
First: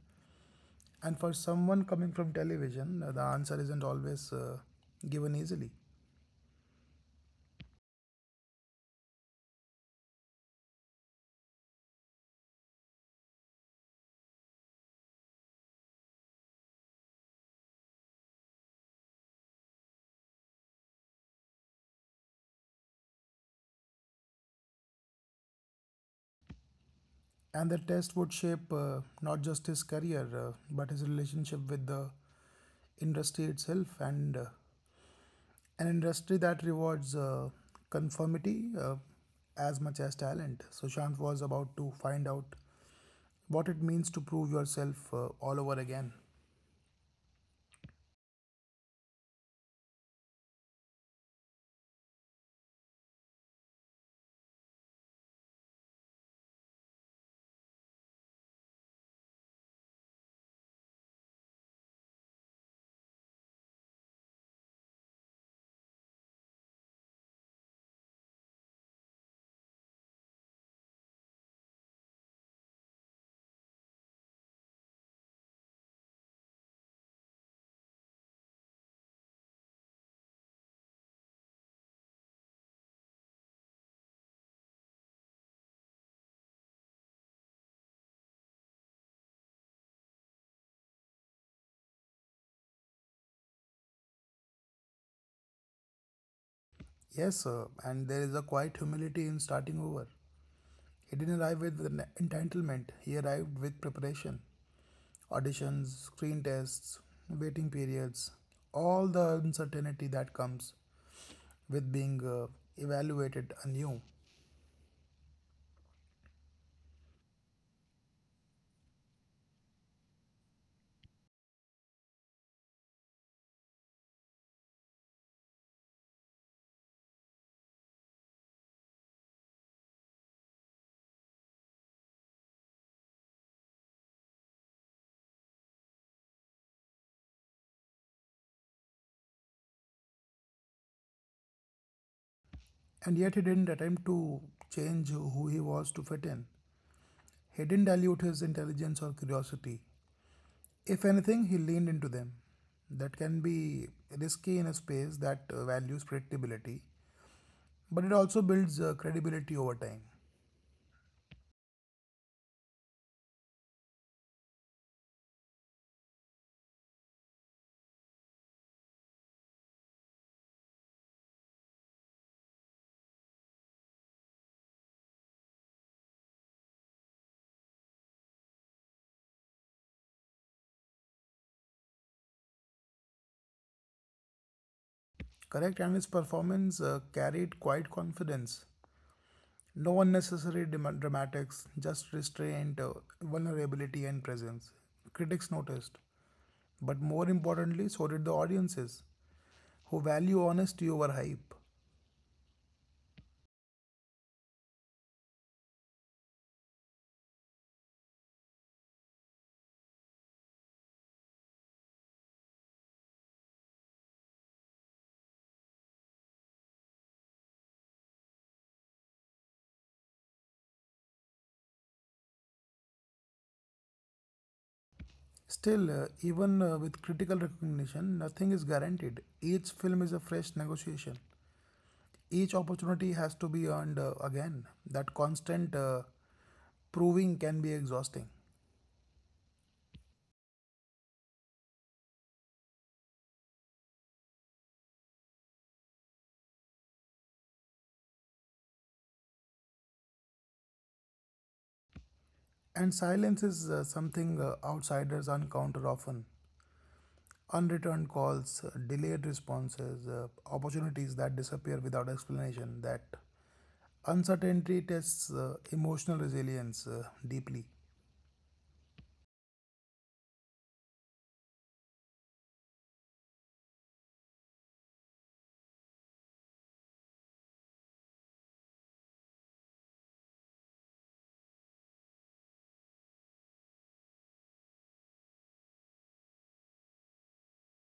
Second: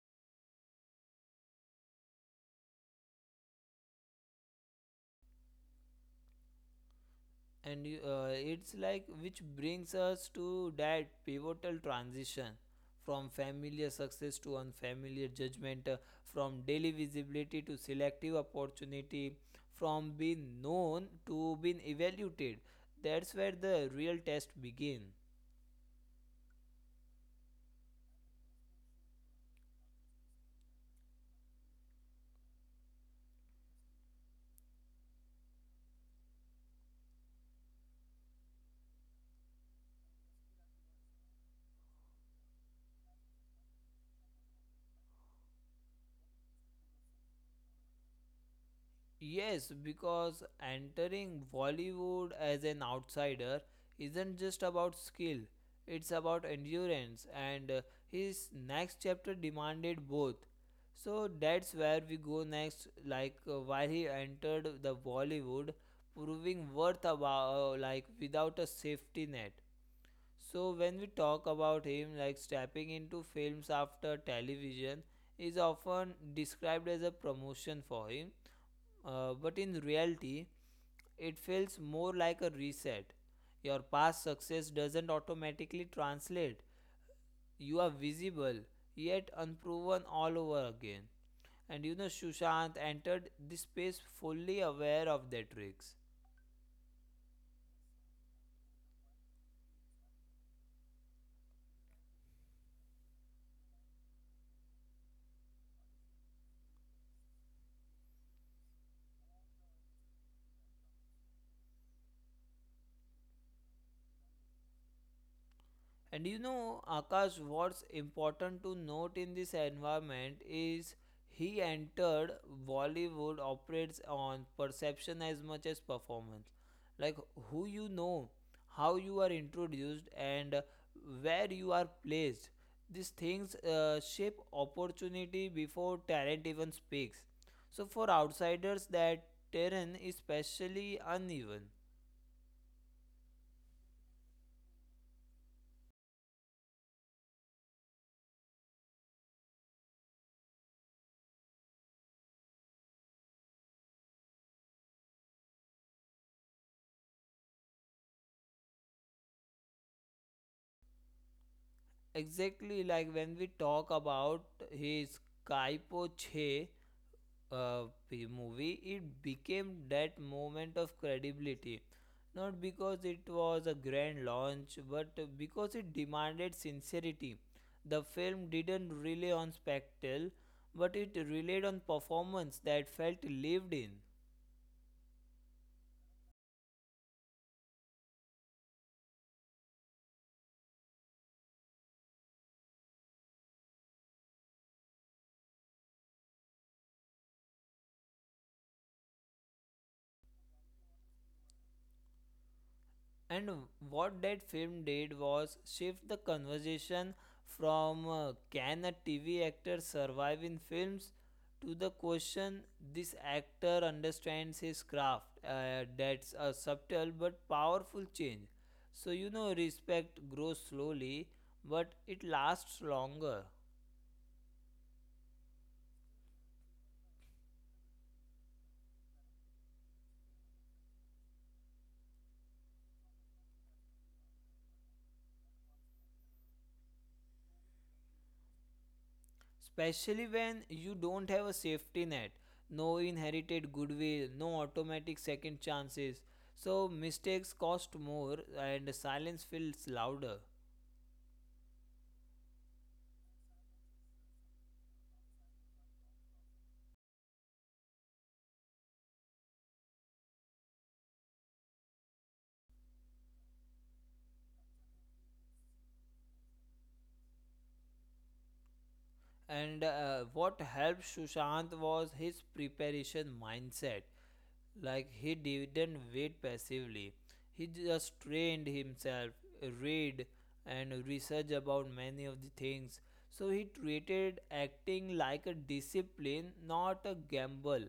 Speaker 2: And for someone coming from television, uh, the answer isn't always uh, given easily.
Speaker 1: And you, uh, it's like which brings us to that pivotal transition from familiar success to unfamiliar judgment, uh, from daily visibility to selective opportunity, from being known to being evaluated. That's where the real test begins.
Speaker 2: And the test would shape uh, not just his career, uh, but his relationship with the industry itself, and uh, an industry that rewards uh, conformity uh, as much as talent. So Shant was about to find out what it means to prove yourself uh, all over again.
Speaker 1: Yes, because entering Bollywood as an outsider isn't just about skill, it's about endurance, and uh, his next chapter demanded both. So that's where we go next, like uh, why he entered the Bollywood, proving worth about, uh, like without a safety net. So when we talk about him, like stepping into films after television is often described as a promotion for him uh, but in reality, it feels more like a reset. Your past success doesn't automatically translate. You are visible, yet unproven all over again. And you know, Sushant entered this space fully aware of that risk.
Speaker 2: Yes, uh, and there is a quiet humility in starting over. He didn't arrive with an entitlement, he arrived with preparation. Auditions, screen tests, waiting periods, all the uncertainty that comes with being uh, evaluated anew.
Speaker 1: And you know, Akash, what's important to note in this environment is he entered Bollywood operates on perception as much as performance. Like who you know, how you are introduced, and where you are placed. These things uh, shape opportunity before talent even speaks. So, for outsiders, that terrain is especially uneven.
Speaker 2: And yet, he didn't attempt to change who he was to fit in. He didn't dilute his intelligence or curiosity. If anything, he leaned into them. That can be risky in a space that uh, values predictability, but it also builds uh, credibility over time.
Speaker 1: Exactly like when we talk about his Kaipo Che uh, p- movie, it became that moment of credibility. Not because it was a grand launch, but because it demanded sincerity. The film didn't rely on spectacle, but it relied on performance that felt lived in.
Speaker 2: Correct, and his performance uh, carried quite confidence. No unnecessary dramatics, just restraint, uh, vulnerability, and presence. Critics noticed, but more importantly, so did the audiences, who value honesty over hype.
Speaker 1: And what that film did was shift the conversation from uh, can a T V actor survive in films to the question this actor understands his craft. Uh, that's a subtle but powerful change. So, you know, respect grows slowly, but it lasts longer.
Speaker 2: Still, uh, even uh, with critical recognition, nothing is guaranteed. Each film is a fresh negotiation. Each opportunity has to be earned uh, again. That constant uh, proving can be exhausting.
Speaker 1: Especially when you don't have a safety net, no inherited goodwill, no automatic second chances. So mistakes cost more and silence feels louder.
Speaker 2: And silence is uh, something uh, outsiders encounter often. Unreturned calls, uh, delayed responses, uh, opportunities that disappear without explanation, that uncertainty tests uh, emotional resilience uh, deeply.
Speaker 1: And uh, what helped Sushant was his preparation mindset. Like he didn't wait passively, he just trained himself, read and research about many of the things. So he treated acting like a discipline, not a gamble,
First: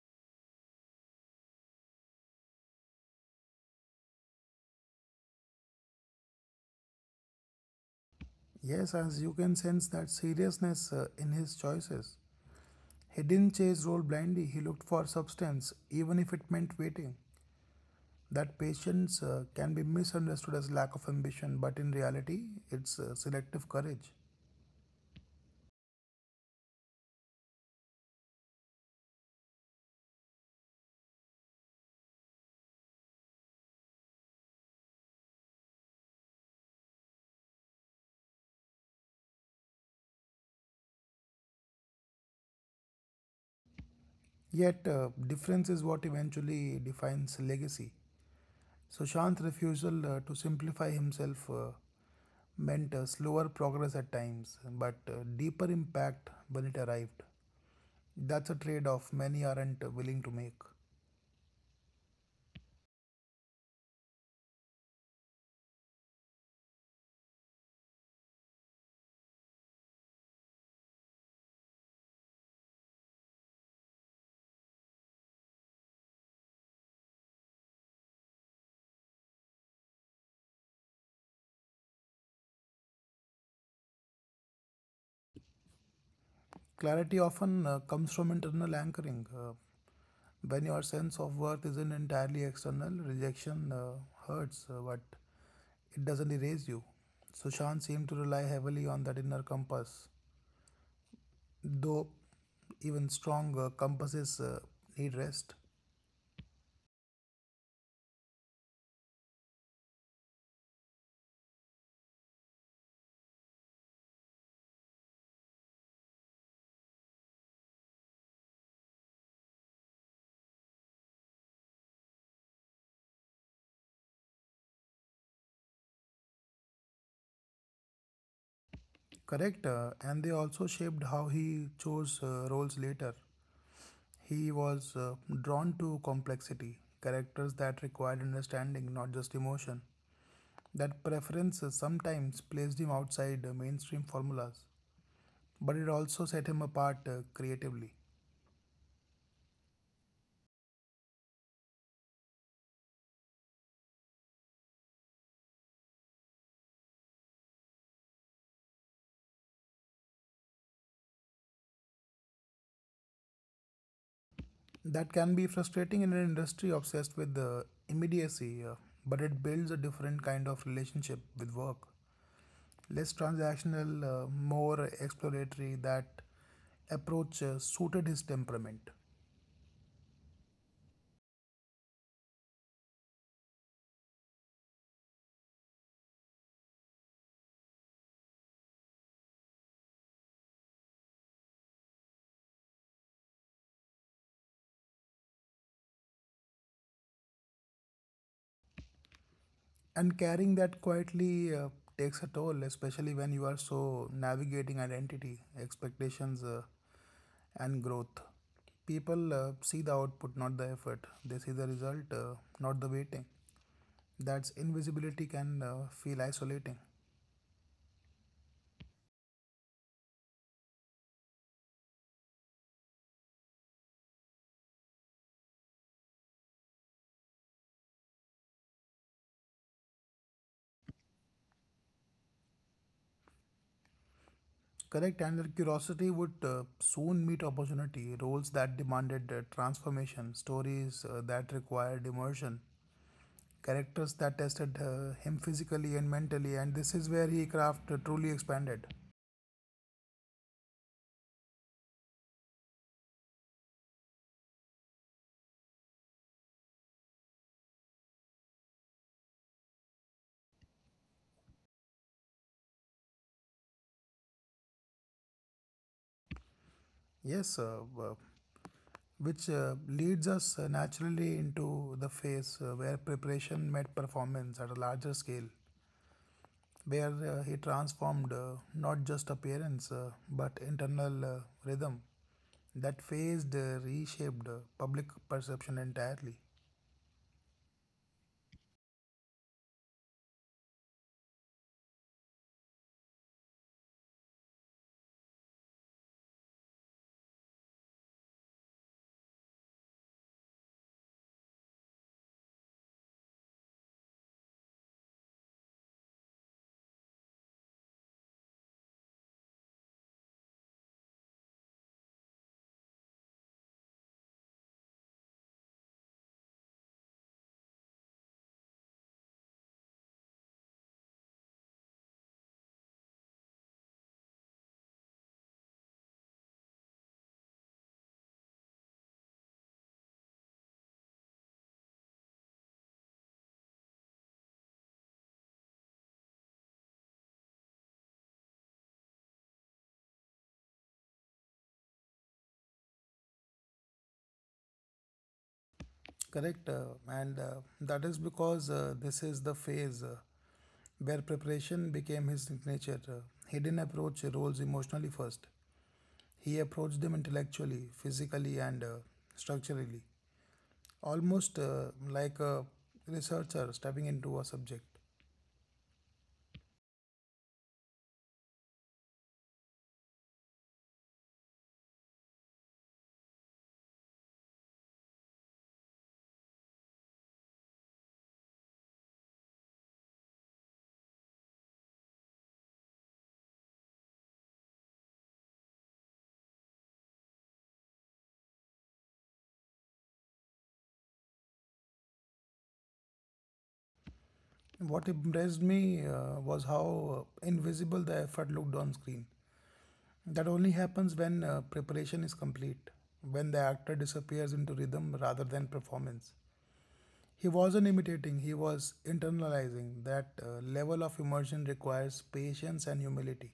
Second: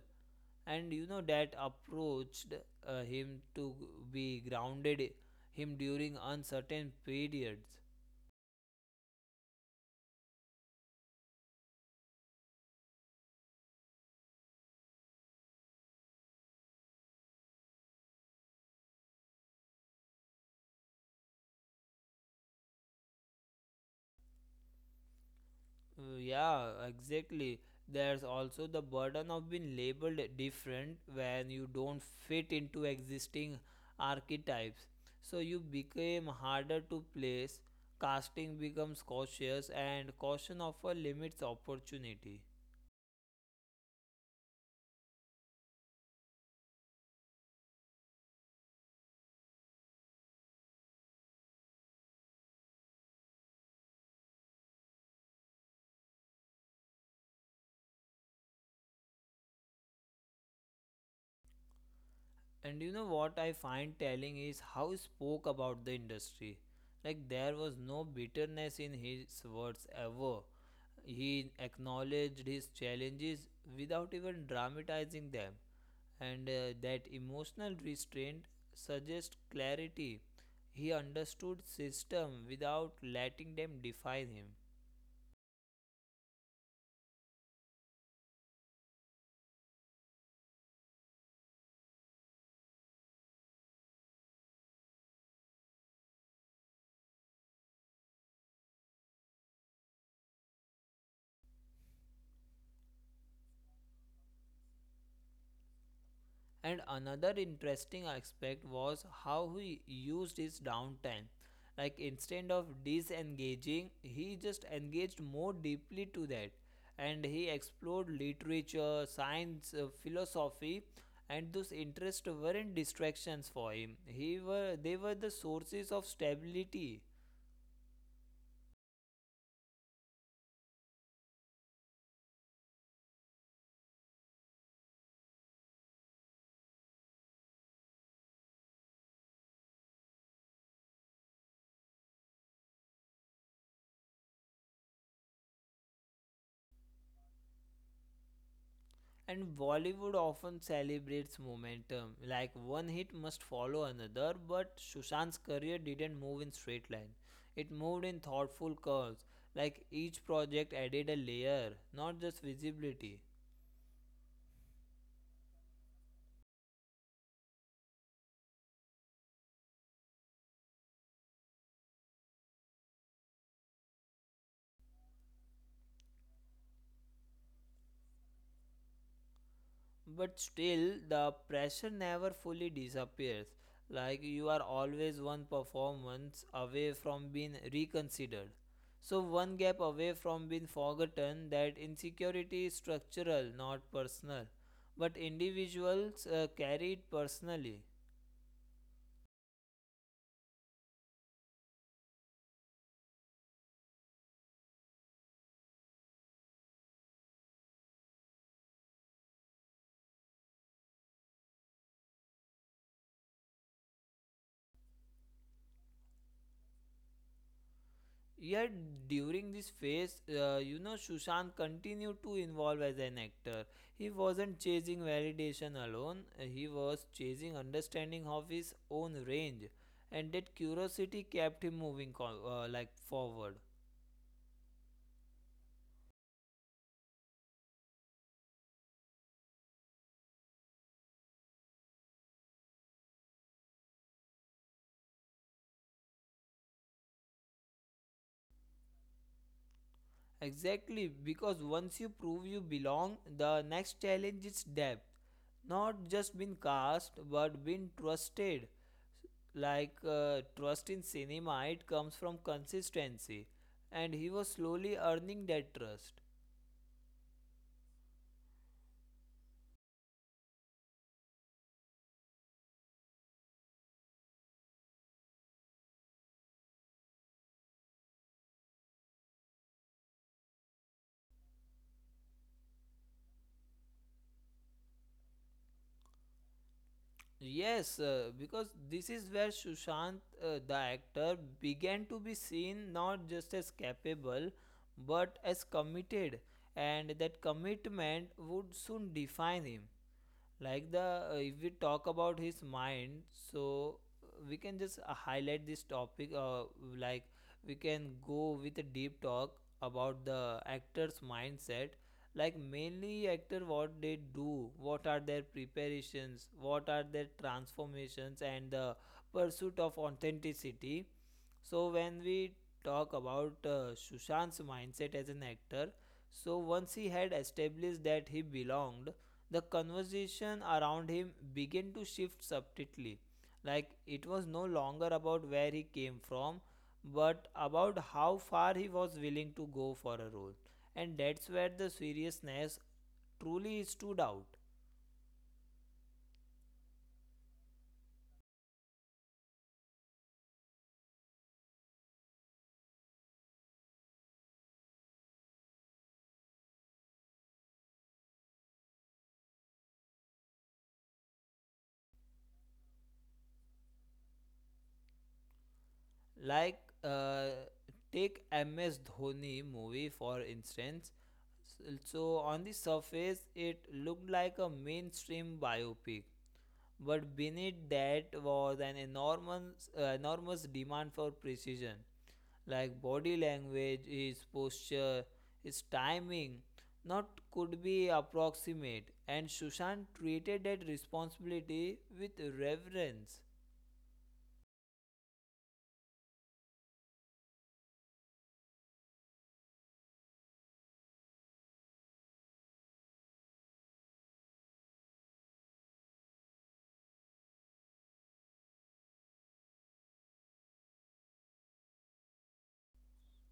Speaker 1: and you know that approached uh, him to be grounded him during uncertain periods.
Speaker 2: Yes, as you can sense that seriousness uh, in his choices. He didn't chase role blindly, he looked for substance, even if it meant waiting. That patience uh, can be misunderstood as lack of ambition, but in reality, it's uh, selective courage.
Speaker 1: Uh, yeah exactly, there's also the burden of being labeled different when you don't fit into existing archetypes, so you became harder to place, casting becomes cautious and caution often limits opportunity.
Speaker 2: Yet, uh, difference is what eventually defines legacy. Sushant's refusal uh, to simplify himself uh, meant uh, slower progress at times, but uh, deeper impact when it arrived. That's a trade off many aren't uh, willing to make.
Speaker 1: And you know what I find telling is how he spoke about the industry. Like there was no bitterness in his words ever. He acknowledged his challenges without even dramatizing them. And uh, that emotional restraint suggests clarity. He understood system without letting them define him.
Speaker 2: Clarity often uh, comes from internal anchoring. Uh, when your sense of worth isn't entirely external, rejection uh, hurts, uh, but it doesn't erase you. Sushant seemed to rely heavily on that inner compass, though even strong uh, compasses uh, need rest.
Speaker 1: And another interesting aspect was how he used his downtime. Like instead of disengaging, he just engaged more deeply to that. And he explored literature, science, uh, philosophy, and those interests weren't distractions for him. He were they were the sources of stability.
Speaker 2: Correct, uh, and they also shaped how he chose uh, roles later. He was uh, drawn to complexity, characters that required understanding, not just emotion. That preference uh, sometimes placed him outside uh, mainstream formulas, but it also set him apart uh, creatively.
Speaker 1: And Bollywood often celebrates momentum, like one hit must follow another, but Sushant's career didn't move in straight line. It moved in thoughtful curves, like each project added a layer, not just visibility.
Speaker 2: That can be frustrating in an industry obsessed with uh, immediacy, uh, but it builds a different kind of relationship with work. Less transactional, uh, more exploratory, that approach uh, suited his temperament.
Speaker 1: But still the pressure never fully disappears, like you are always one performance away from being reconsidered, so one gap away from being forgotten. That insecurity is structural not personal, but individuals uh, carry it personally.
Speaker 2: And carrying that quietly uh, takes a toll, especially when you are so navigating identity, expectations, uh, and growth. People uh, see the output, not the effort. They see the result, uh, not the waiting. That's invisibility can uh, feel isolating.
Speaker 1: Yet during this phase, uh, you know, Sushant continued to evolve as an actor. He wasn't chasing validation alone, uh, he was chasing understanding of his own range, and that curiosity kept him moving co- uh, like forward.
Speaker 2: Correct, and their curiosity would uh, soon meet opportunity, roles that demanded uh, transformation, stories uh, that required immersion, characters that tested uh, him physically and mentally, and this is where he craft uh, truly expanded.
Speaker 1: Exactly, because once you prove you belong, the next challenge is depth. Not just being cast, but being trusted. Like uh, trust in cinema it comes from consistency, and he was slowly earning that trust.
Speaker 2: Yes, uh, uh, which uh, leads us uh, naturally into the phase uh, where preparation met performance at a larger scale, where uh, he transformed uh, not just appearance uh, but internal uh, rhythm. That phased, uh, reshaped uh, public perception entirely.
Speaker 1: Yes uh, because this is where Sushant uh, the actor began to be seen not just as capable but as committed, and that commitment would soon define him. Like the uh, if we talk about his mind, so uh, we can just uh, highlight this topic, uh, like we can go with a deep talk about the actor's mindset, like mainly actor what they do, what are their preparations, what are their transformations, and the pursuit of authenticity. So when we talk about uh, Sushant's mindset as an actor, so once he had established that he belonged, the conversation around him began to shift subtly. Like it was no longer about where he came from, but about how far he was willing to go for a role. And that's where the seriousness truly stood out.
Speaker 2: Correct, uh, and uh, that is because uh, this is the phase uh, where preparation became his signature. Uh, He didn't approach roles emotionally first, he approached them intellectually, physically, and uh, structurally, almost uh, like a researcher stepping into a subject.
Speaker 1: like uh, Take MS Dhoni movie, for instance. So on the surface it looked like a mainstream biopic, but beneath that was an enormous uh, enormous demand for precision, like body language, his posture, his timing, not could be approximate. And Sushant treated that responsibility with reverence.
Speaker 2: What impressed me uh, was how uh, invisible the effort looked on screen. That only happens when uh, preparation is complete, when the actor disappears into rhythm rather than performance. He wasn't imitating, he was internalizing. That uh, level of immersion requires patience and humility.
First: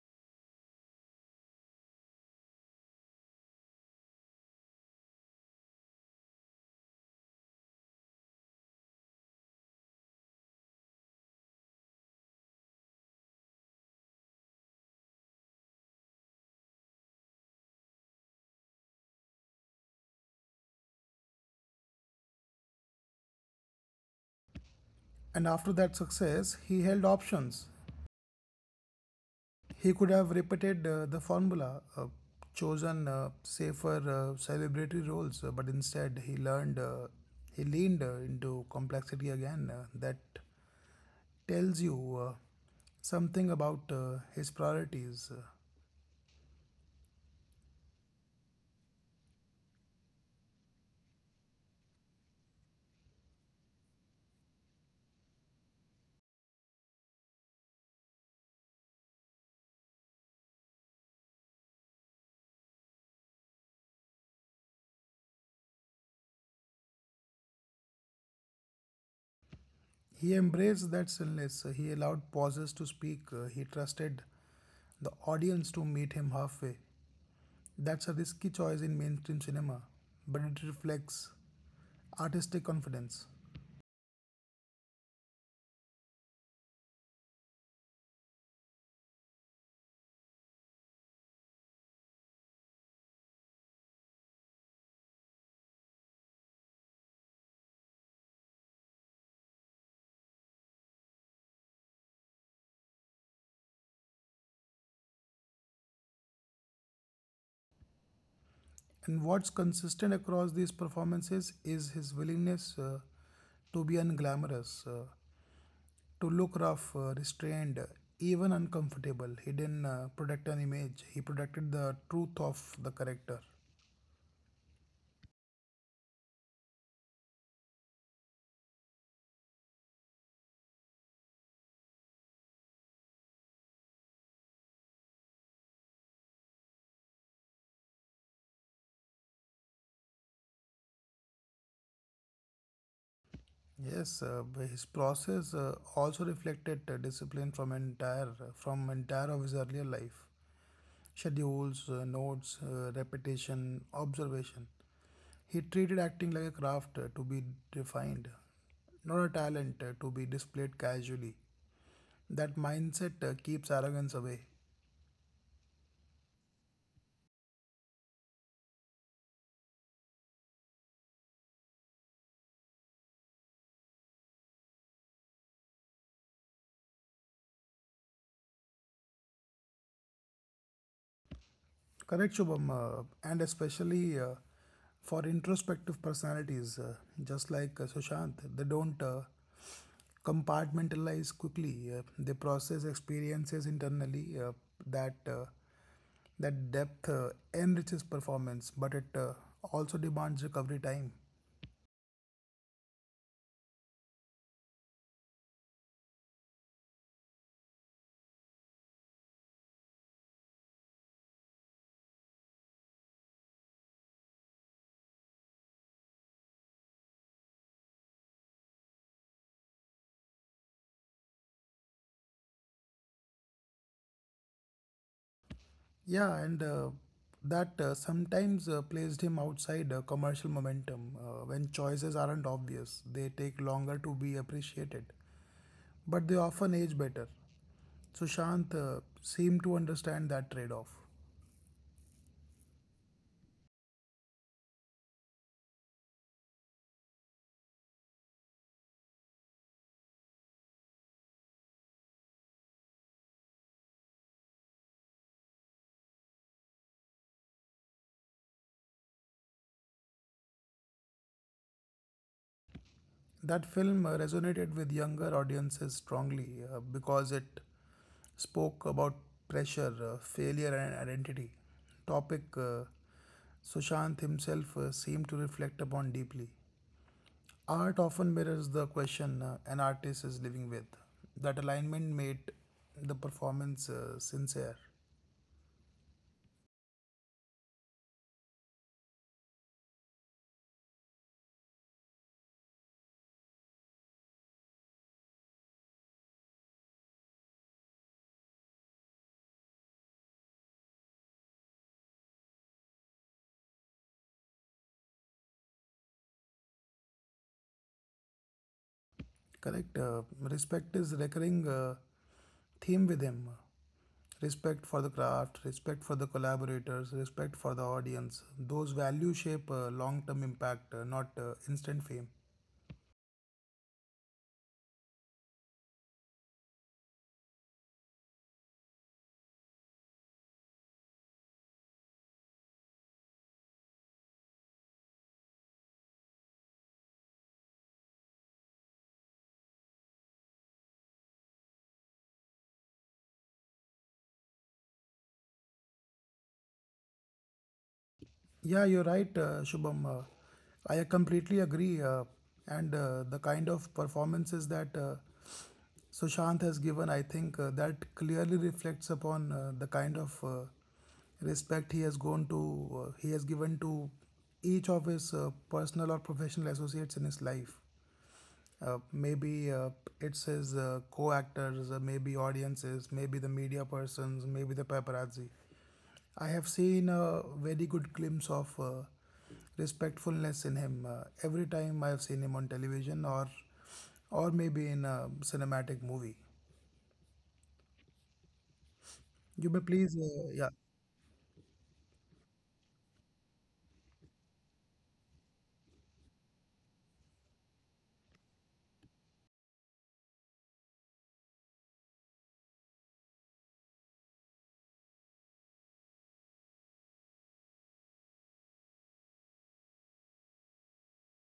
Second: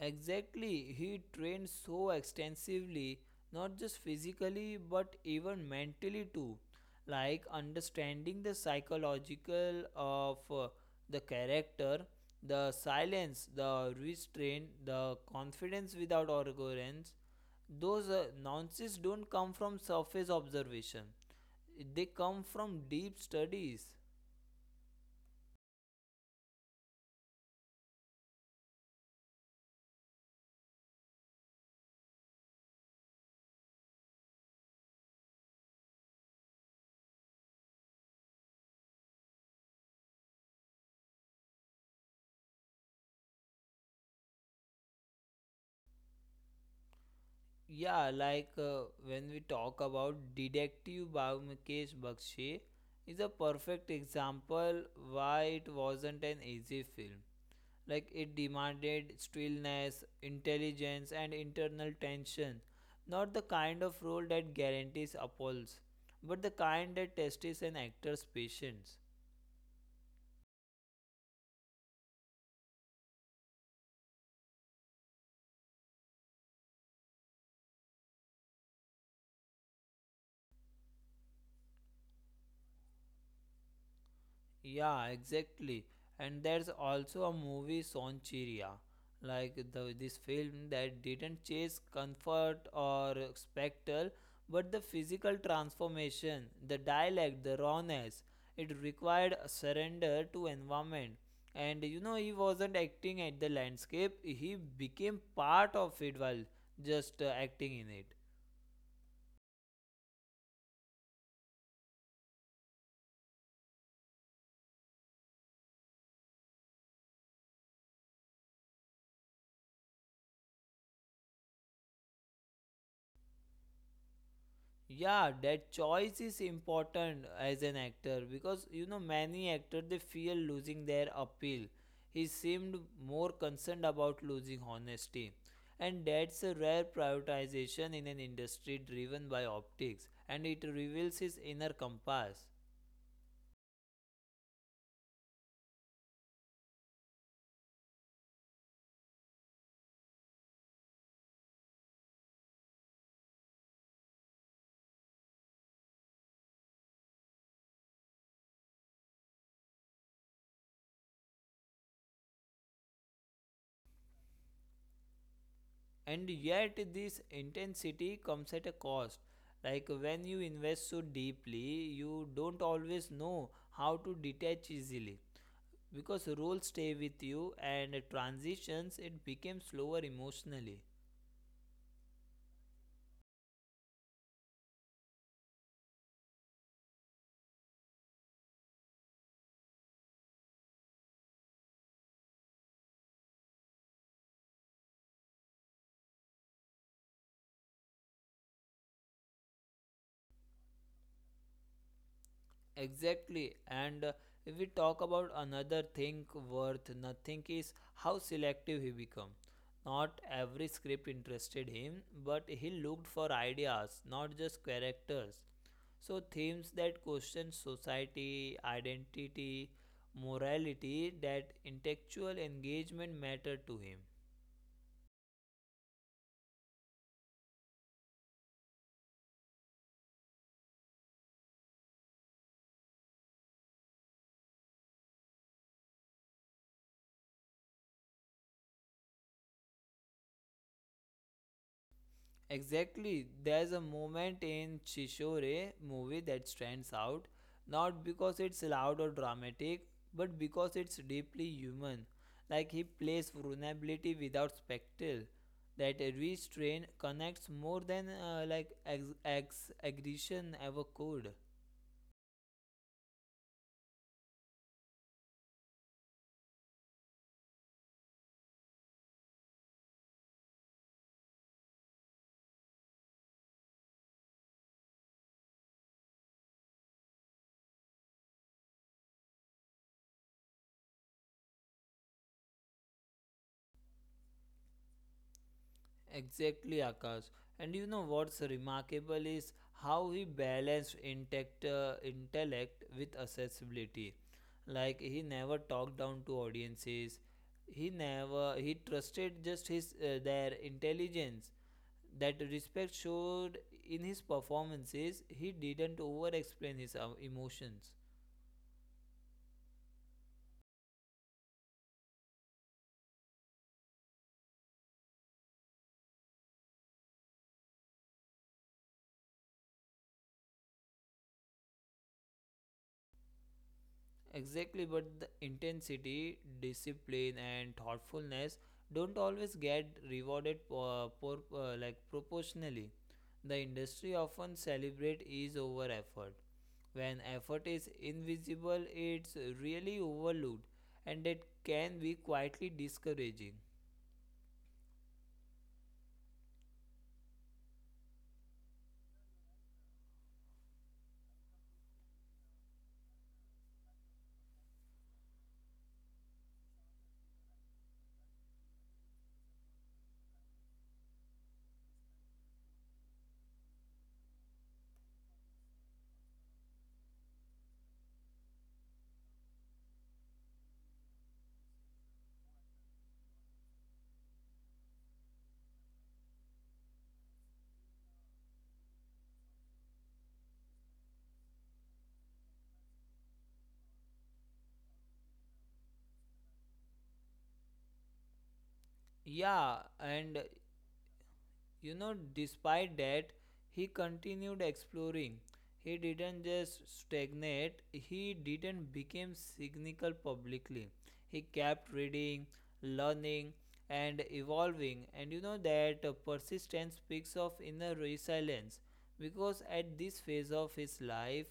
Speaker 1: Exactly, he trained so extensively, not just physically but even mentally too. Like understanding the psychological of uh, the character, the silence, the restraint, the confidence without arrogance. Those uh, nuances don't come from surface observation, they come from deep studies.
Speaker 2: And after that success, he held options. He could have repeated uh, the formula, uh, chosen uh, safer uh, celebratory roles, uh, but instead he learned, uh, he leaned uh, into complexity again. Uh, that tells you uh, something about uh, his priorities. Uh,
Speaker 1: Yeah, like uh, when we talk about Detective Byomukesh Bakshi, is a perfect example why it wasn't an easy film. Like it demanded stillness, intelligence and internal tension. Not the kind of role that guarantees applause, but the kind that tests an actor's patience.
Speaker 2: He embraced that stillness. He allowed pauses to speak. Uh, He trusted the audience to meet him halfway. That's a risky choice in mainstream cinema, but it reflects artistic confidence.
Speaker 1: Yeah, exactly. And there's also a movie Sonchiria, like the, this film that didn't chase comfort or spectacle, but the physical transformation, the dialect, the rawness. It required a surrender to environment. And you know, he wasn't acting at the landscape, he became part of it while just uh, acting in it.
Speaker 2: And what's consistent across these performances is his willingness uh, to be unglamorous, uh, to look rough, uh, restrained, uh, even uncomfortable. He didn't uh, protect an image, he protected the truth of the character.
Speaker 1: Yeah, that choice is important as an actor, because you know many actors, they fear losing their appeal. He seemed more concerned about losing honesty, and that's a rare prioritization in an industry driven by optics, and it reveals his inner compass.
Speaker 2: Yes, uh, b- his process uh, also reflected uh, discipline from entire from entire of his earlier life. Schedules, uh, notes, uh, repetition, observation. He treated acting like a craft uh, to be refined, not a talent uh, to be displayed casually. That mindset uh, keeps arrogance away.
Speaker 1: And yet this intensity comes at a cost. Like when you invest so deeply, you don't always know how to detach easily. Because roles stay with you, and transitions, it became slower emotionally.
Speaker 2: Correct, Shubham, uh, and especially uh, for introspective personalities, uh, just like uh, Sushant, they don't uh, compartmentalize quickly. Uh, they process experiences internally. Uh, that uh, that depth uh, enriches performance, but it uh, also demands recovery time.
Speaker 1: Exactly. And uh, if we talk about another thing worth nothing is how selective he became. Not every script interested him, but he looked for ideas, not just characters. So themes that question society, identity, morality, that intellectual engagement matter to him.
Speaker 2: Yeah, and uh, that uh, sometimes uh, placed him outside uh, commercial momentum. Uh, when choices aren't obvious, they take longer to be appreciated, but they often age better. Sushant uh, seemed to understand that trade off.
Speaker 1: Exactly. There's a moment in Chishore movie that stands out, not because it's loud or dramatic, but because it's deeply human. Like he plays vulnerability without spectacle. That a restraint connects more than uh, like ex- ex- aggression ever could.
Speaker 2: That film uh, resonated with younger audiences strongly uh, because it spoke about pressure, uh, failure, and identity. Topic uh, Sushant himself uh, seemed to reflect upon deeply. Art often mirrors the question uh, an artist is living with. That alignment made the performance uh, sincere.
Speaker 1: Exactly, Akash. And you know what's remarkable is how he balanced intact uh, intellect with accessibility. Like he never talked down to audiences. He never he trusted just his uh, their intelligence. That respect showed in his performances. He didn't over explain his uh, emotions.
Speaker 2: Correct. Uh, respect is recurring uh, theme with him. respect for the craft, respect for the collaborators, respect for the audience. Those values shape uh, long term impact, uh, not uh, instant fame.
Speaker 1: Exactly, but the intensity, discipline, and thoughtfulness don't always get rewarded uh, por- uh, like proportionally. The industry often celebrate ease over effort. When effort is invisible, it's really overlooked, and it can be quietly discouraging.
Speaker 2: Yeah, you're right, uh, Shubham. Uh, I completely agree. Uh, and uh, the kind of performances that uh, Sushant has given, I think uh, that clearly reflects upon uh, the kind of uh, respect he has gone to, uh, he has given to each of his uh, personal or professional associates in his life. Uh, maybe uh, it's his uh, co-actors, uh, maybe audiences, maybe the media persons, maybe the paparazzi. I have seen a very good glimpse of uh, respectfulness in him uh, every time I have seen him on television or or maybe in a cinematic movie. You may
Speaker 1: Yeah,
Speaker 2: please,
Speaker 1: and
Speaker 2: uh, yeah,
Speaker 1: you know, despite that, he continued exploring. He didn't just stagnate, he didn't become cynical publicly. He kept reading, learning, and evolving. And you know that uh, persistence speaks of inner resilience, because at this phase of his life,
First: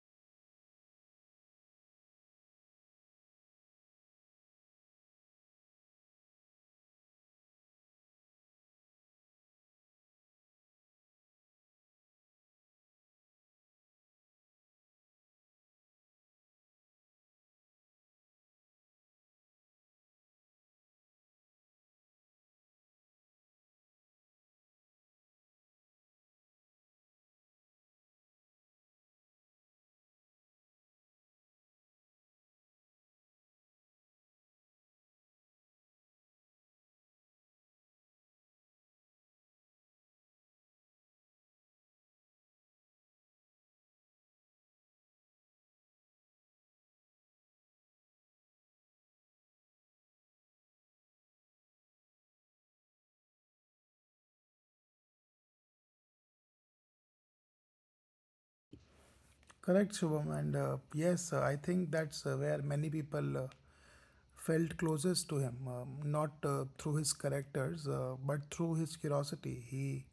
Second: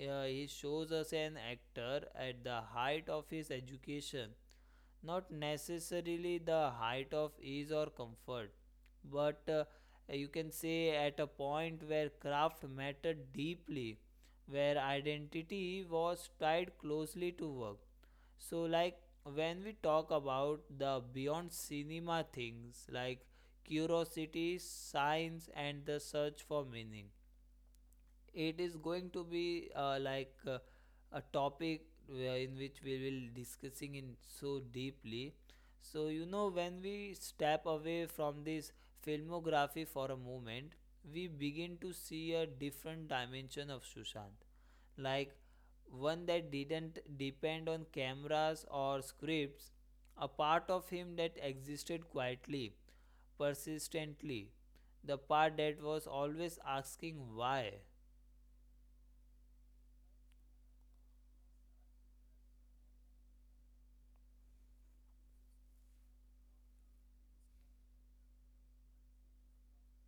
Speaker 1: uh, he shows us an actor at the height of his education, not necessarily the height of ease or comfort, but uh, you can say at a point where craft mattered deeply, where identity was tied closely to work. So, like when we talk about the beyond cinema things like curiosity, science, and the search for meaning, it is going to be uh, like uh, a topic where- in which we will discussing in so deeply. So you know, when we step away from this filmography for a moment, we begin to see a different dimension of Sushant. Like one that didn't depend on cameras or scripts, a part of him that existed quietly, persistently, the part that was always asking why.
Speaker 2: correct, Shubham. And uh, yes, uh, I think that's uh, where many people uh, felt closest to him, um, not uh, through his characters, uh, but through his curiosity. He,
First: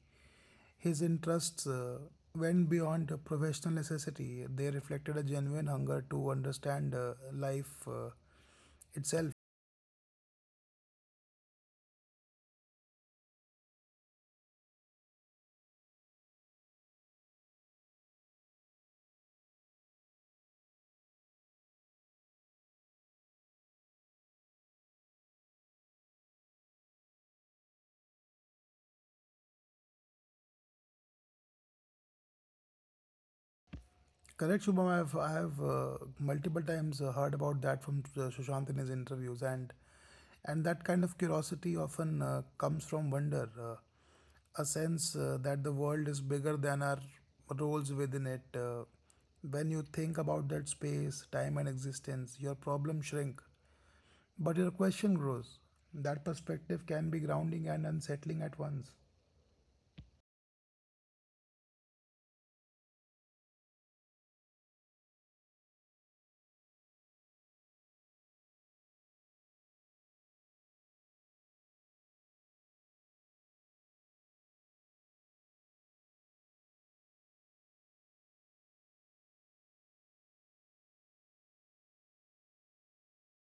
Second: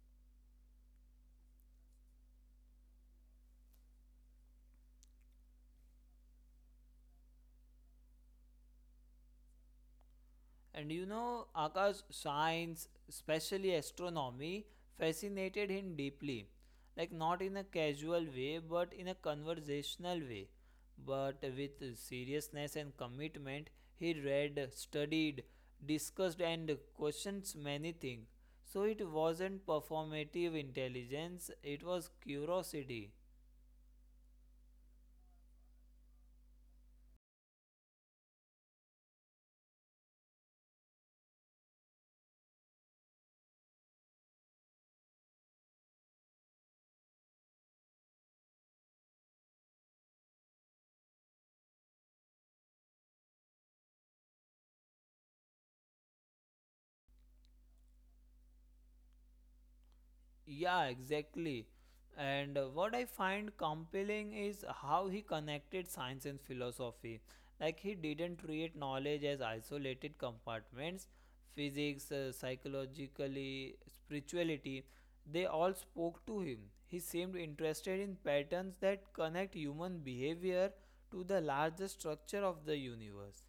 Speaker 2: his interests uh, went beyond professional necessity. They reflected a genuine hunger to understand uh, life uh, itself.
Speaker 1: And you know, Akash, science, especially astronomy, fascinated him deeply. Like, not in a casual way, but in a conversational way. But with seriousness and commitment, he read, studied, discussed, and questioned many things. So, it wasn't performative intelligence, it was curiosity.
Speaker 2: Correct, Shubham. I've I've uh, multiple times uh, heard about that from uh, Sushant in his interviews, and and that kind of curiosity often uh, comes from wonder, uh, a sense uh, that the world is bigger than our roles within it. Uh, when you think about that space, time, and existence, your problems shrink, but your question grows. That perspective can be grounding and unsettling at once.
Speaker 1: Yeah, exactly. And uh, what I find compelling is how he connected science and philosophy. Like, he didn't treat knowledge as isolated compartments. Physics, uh, psychologically, spirituality, they all spoke to him. He seemed interested in patterns that connect human behavior to the larger structure of the universe.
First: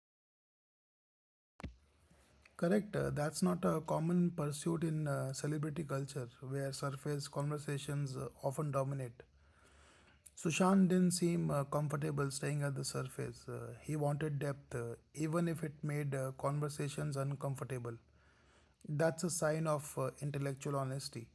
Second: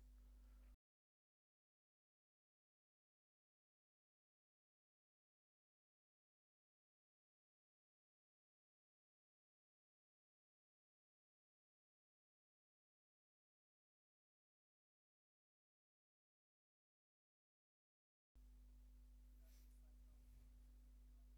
Speaker 2: Correct. Uh, that's not a common pursuit in uh, celebrity culture, where surface conversations uh, often dominate. Sushant didn't seem uh, comfortable staying at the surface. Uh, he wanted depth, uh, even if it made uh, conversations uncomfortable. That's a sign of uh, intellectual honesty.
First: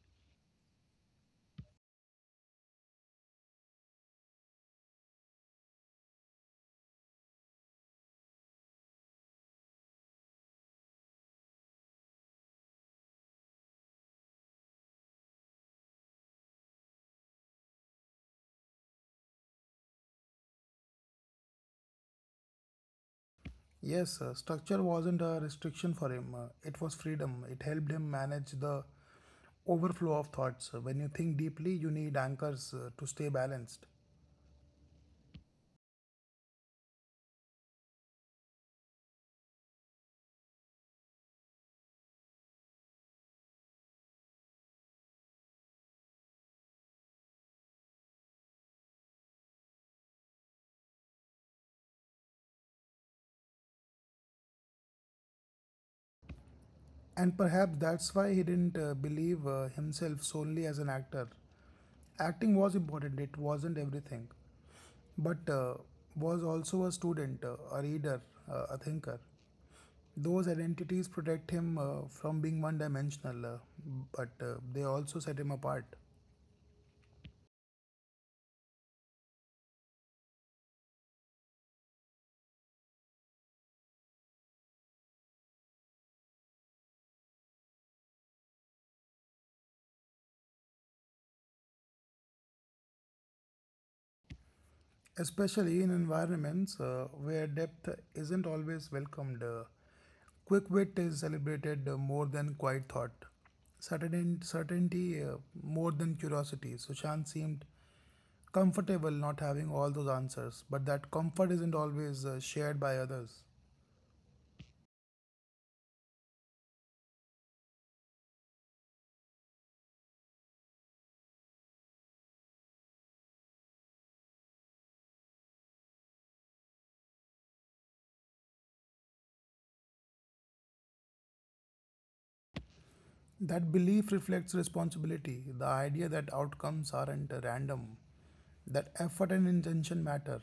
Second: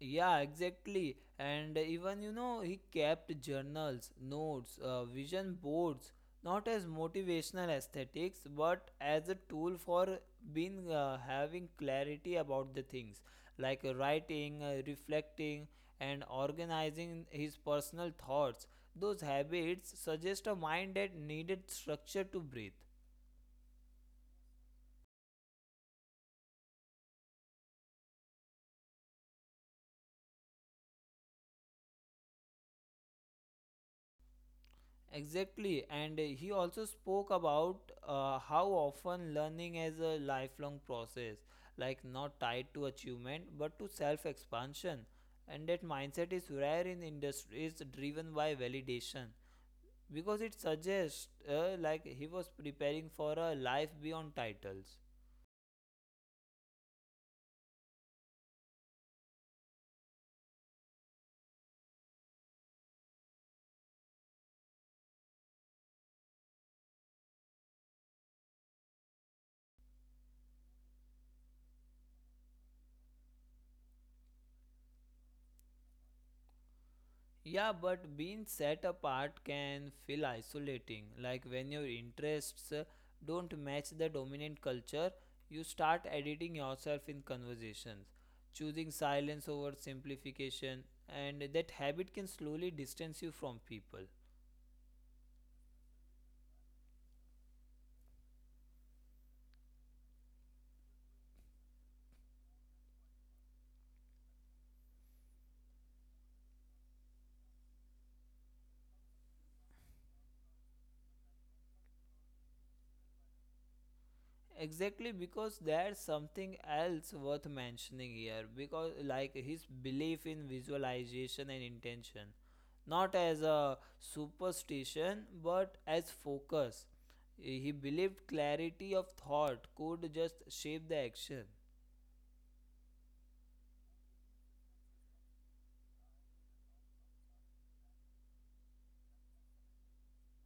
Speaker 1: Yeah, exactly. And even, you know, he kept journals, notes, uh, vision boards, not as motivational aesthetics, but as a tool for being uh, having clarity about the things like uh, writing, uh, reflecting, and organizing his personal thoughts. Those habits suggest a mind that needed structure to breathe.
Speaker 2: Yes, uh, structure wasn't a restriction for him, uh, it was freedom. It helped him manage the overflow of thoughts. When you think deeply, you need anchors uh, to stay balanced.
Speaker 1: Exactly, and he also spoke about uh, how often learning is a lifelong process, like not tied to achievement but to self expansion. And that mindset is rare in industries driven by validation, because it suggests uh, like he was preparing for a life beyond titles.
Speaker 2: And perhaps that's why he didn't uh, believe uh, himself solely as an actor. Acting was important, it wasn't everything, but uh, was also a student, uh, a reader, uh, a thinker. Those identities protect him uh, from being one dimensional, uh, but uh, they also set him apart.
Speaker 1: Yeah, but being set apart can feel isolating. Like when your interests uh, don't match the dominant culture, you start editing yourself in conversations, choosing silence over simplification, and that habit can slowly distance you from people.
Speaker 2: especially in environments uh, where depth isn't always welcomed. Uh, quick wit is celebrated uh, more than quiet thought, certain certainty uh, more than curiosity. Sushant seemed comfortable not having all those answers, but that comfort isn't always uh, shared by others.
Speaker 1: Exactly, because there's something else worth mentioning here, because like his belief in visualization and intention, not as a superstition but as focus, he believed clarity of thought could just shape the action.
Speaker 2: That belief reflects responsibility, the idea that outcomes aren't uh, random, that effort and intention matter.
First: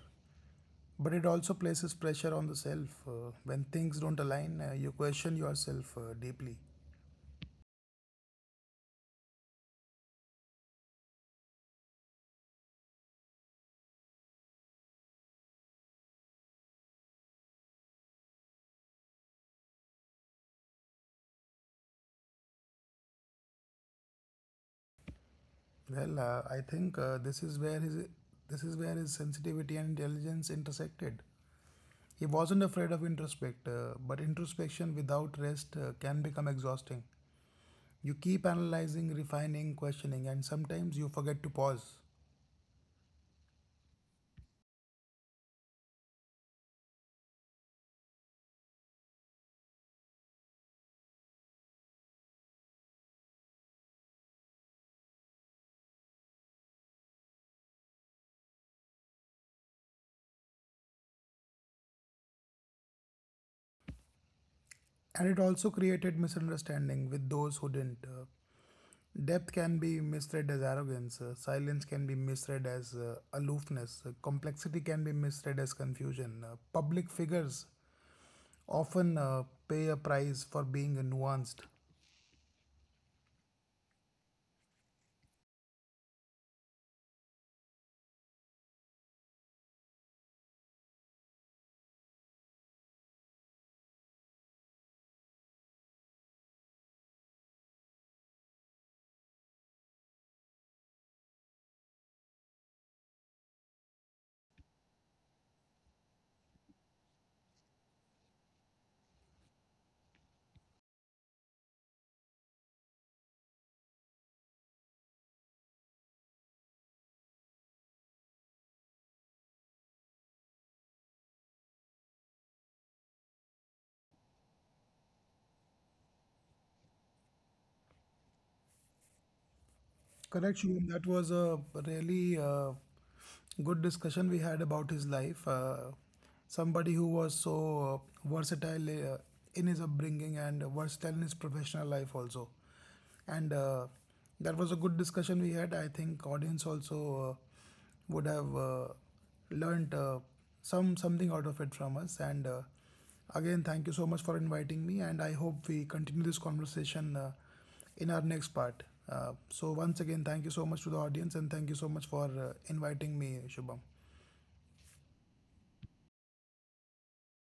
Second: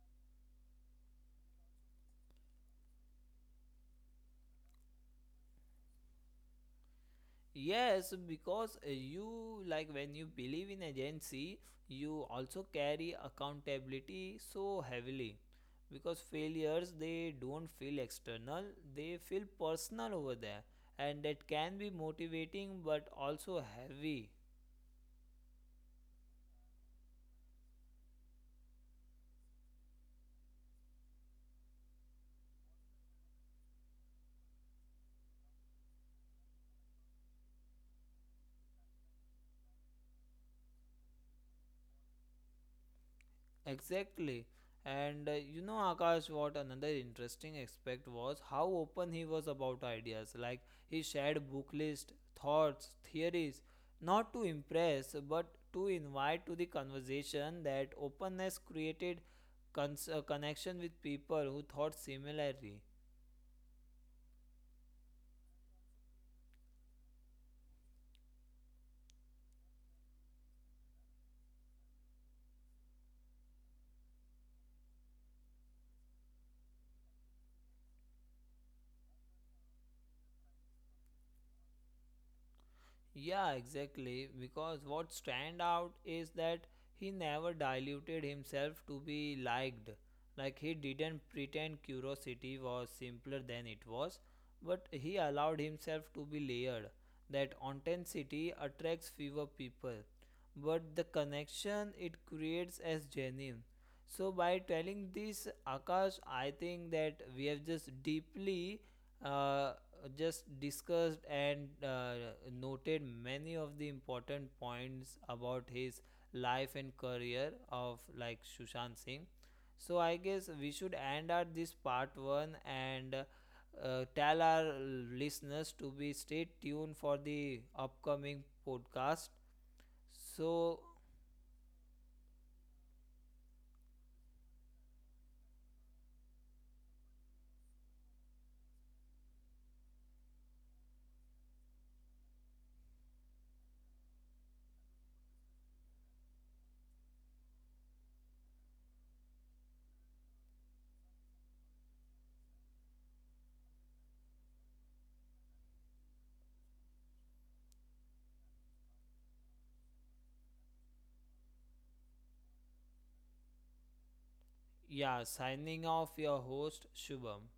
Speaker 2: But it also places pressure on the self. Uh, when things don't align, uh, you question yourself uh, deeply.
Speaker 1: Yes, because uh, you like when you believe in agency, you also carry accountability so heavily. Because failures, they don't feel external, they feel personal over there, and that can be motivating but also heavy.
Speaker 2: Well, uh, I think uh, this is where his this is where his sensitivity and intelligence intersected. He wasn't afraid of introspect, uh, but introspection without rest uh, can become exhausting. You keep analyzing, refining, questioning, and sometimes you forget to pause.
Speaker 1: Exactly. And uh, you know, Akash, what another interesting aspect was how open he was about ideas. Like, he shared book list, thoughts, theories, not to impress, but to invite to the conversation. That openness created cons- uh, connection with people who thought similarly.
Speaker 2: And it also created misunderstanding with those who didn't. Uh, Depth can be misread as arrogance, uh, silence can be misread as uh, aloofness, uh, complexity can be misread as confusion. Uh, public figures often uh, pay a price for being nuanced.
Speaker 1: Yeah, exactly. Because what stand out is that he never diluted himself to be liked. Like he didn't pretend curiosity was simpler than it was, but he allowed himself to be layered. That authenticity attracts fewer people, but the connection it creates as genuine. So by telling this, Akash, I think that we have just deeply uh, uh, just discussed and uh, noted many of the important points about his life and career of like Sushant Singh. So I guess we should end out this part one, and uh, uh, tell our listeners to be stay tuned for the upcoming podcast.
Speaker 2: Correct,
Speaker 1: So
Speaker 2: Shubham. That was a really uh, good discussion we had about his life. Uh, somebody who was so uh, versatile uh, in his upbringing and versatile in his professional life also and uh, that was a good discussion we had. I think audience also uh, would have uh, learned uh, some something out of it from us. And uh, again, thank you so much for inviting me. And I hope we continue this conversation uh, in our next part. Uh, so once again, thank you so much to the audience, and thank you so much for uh, inviting me, Shubham.
Speaker 1: yeah, signing off your host Shubham.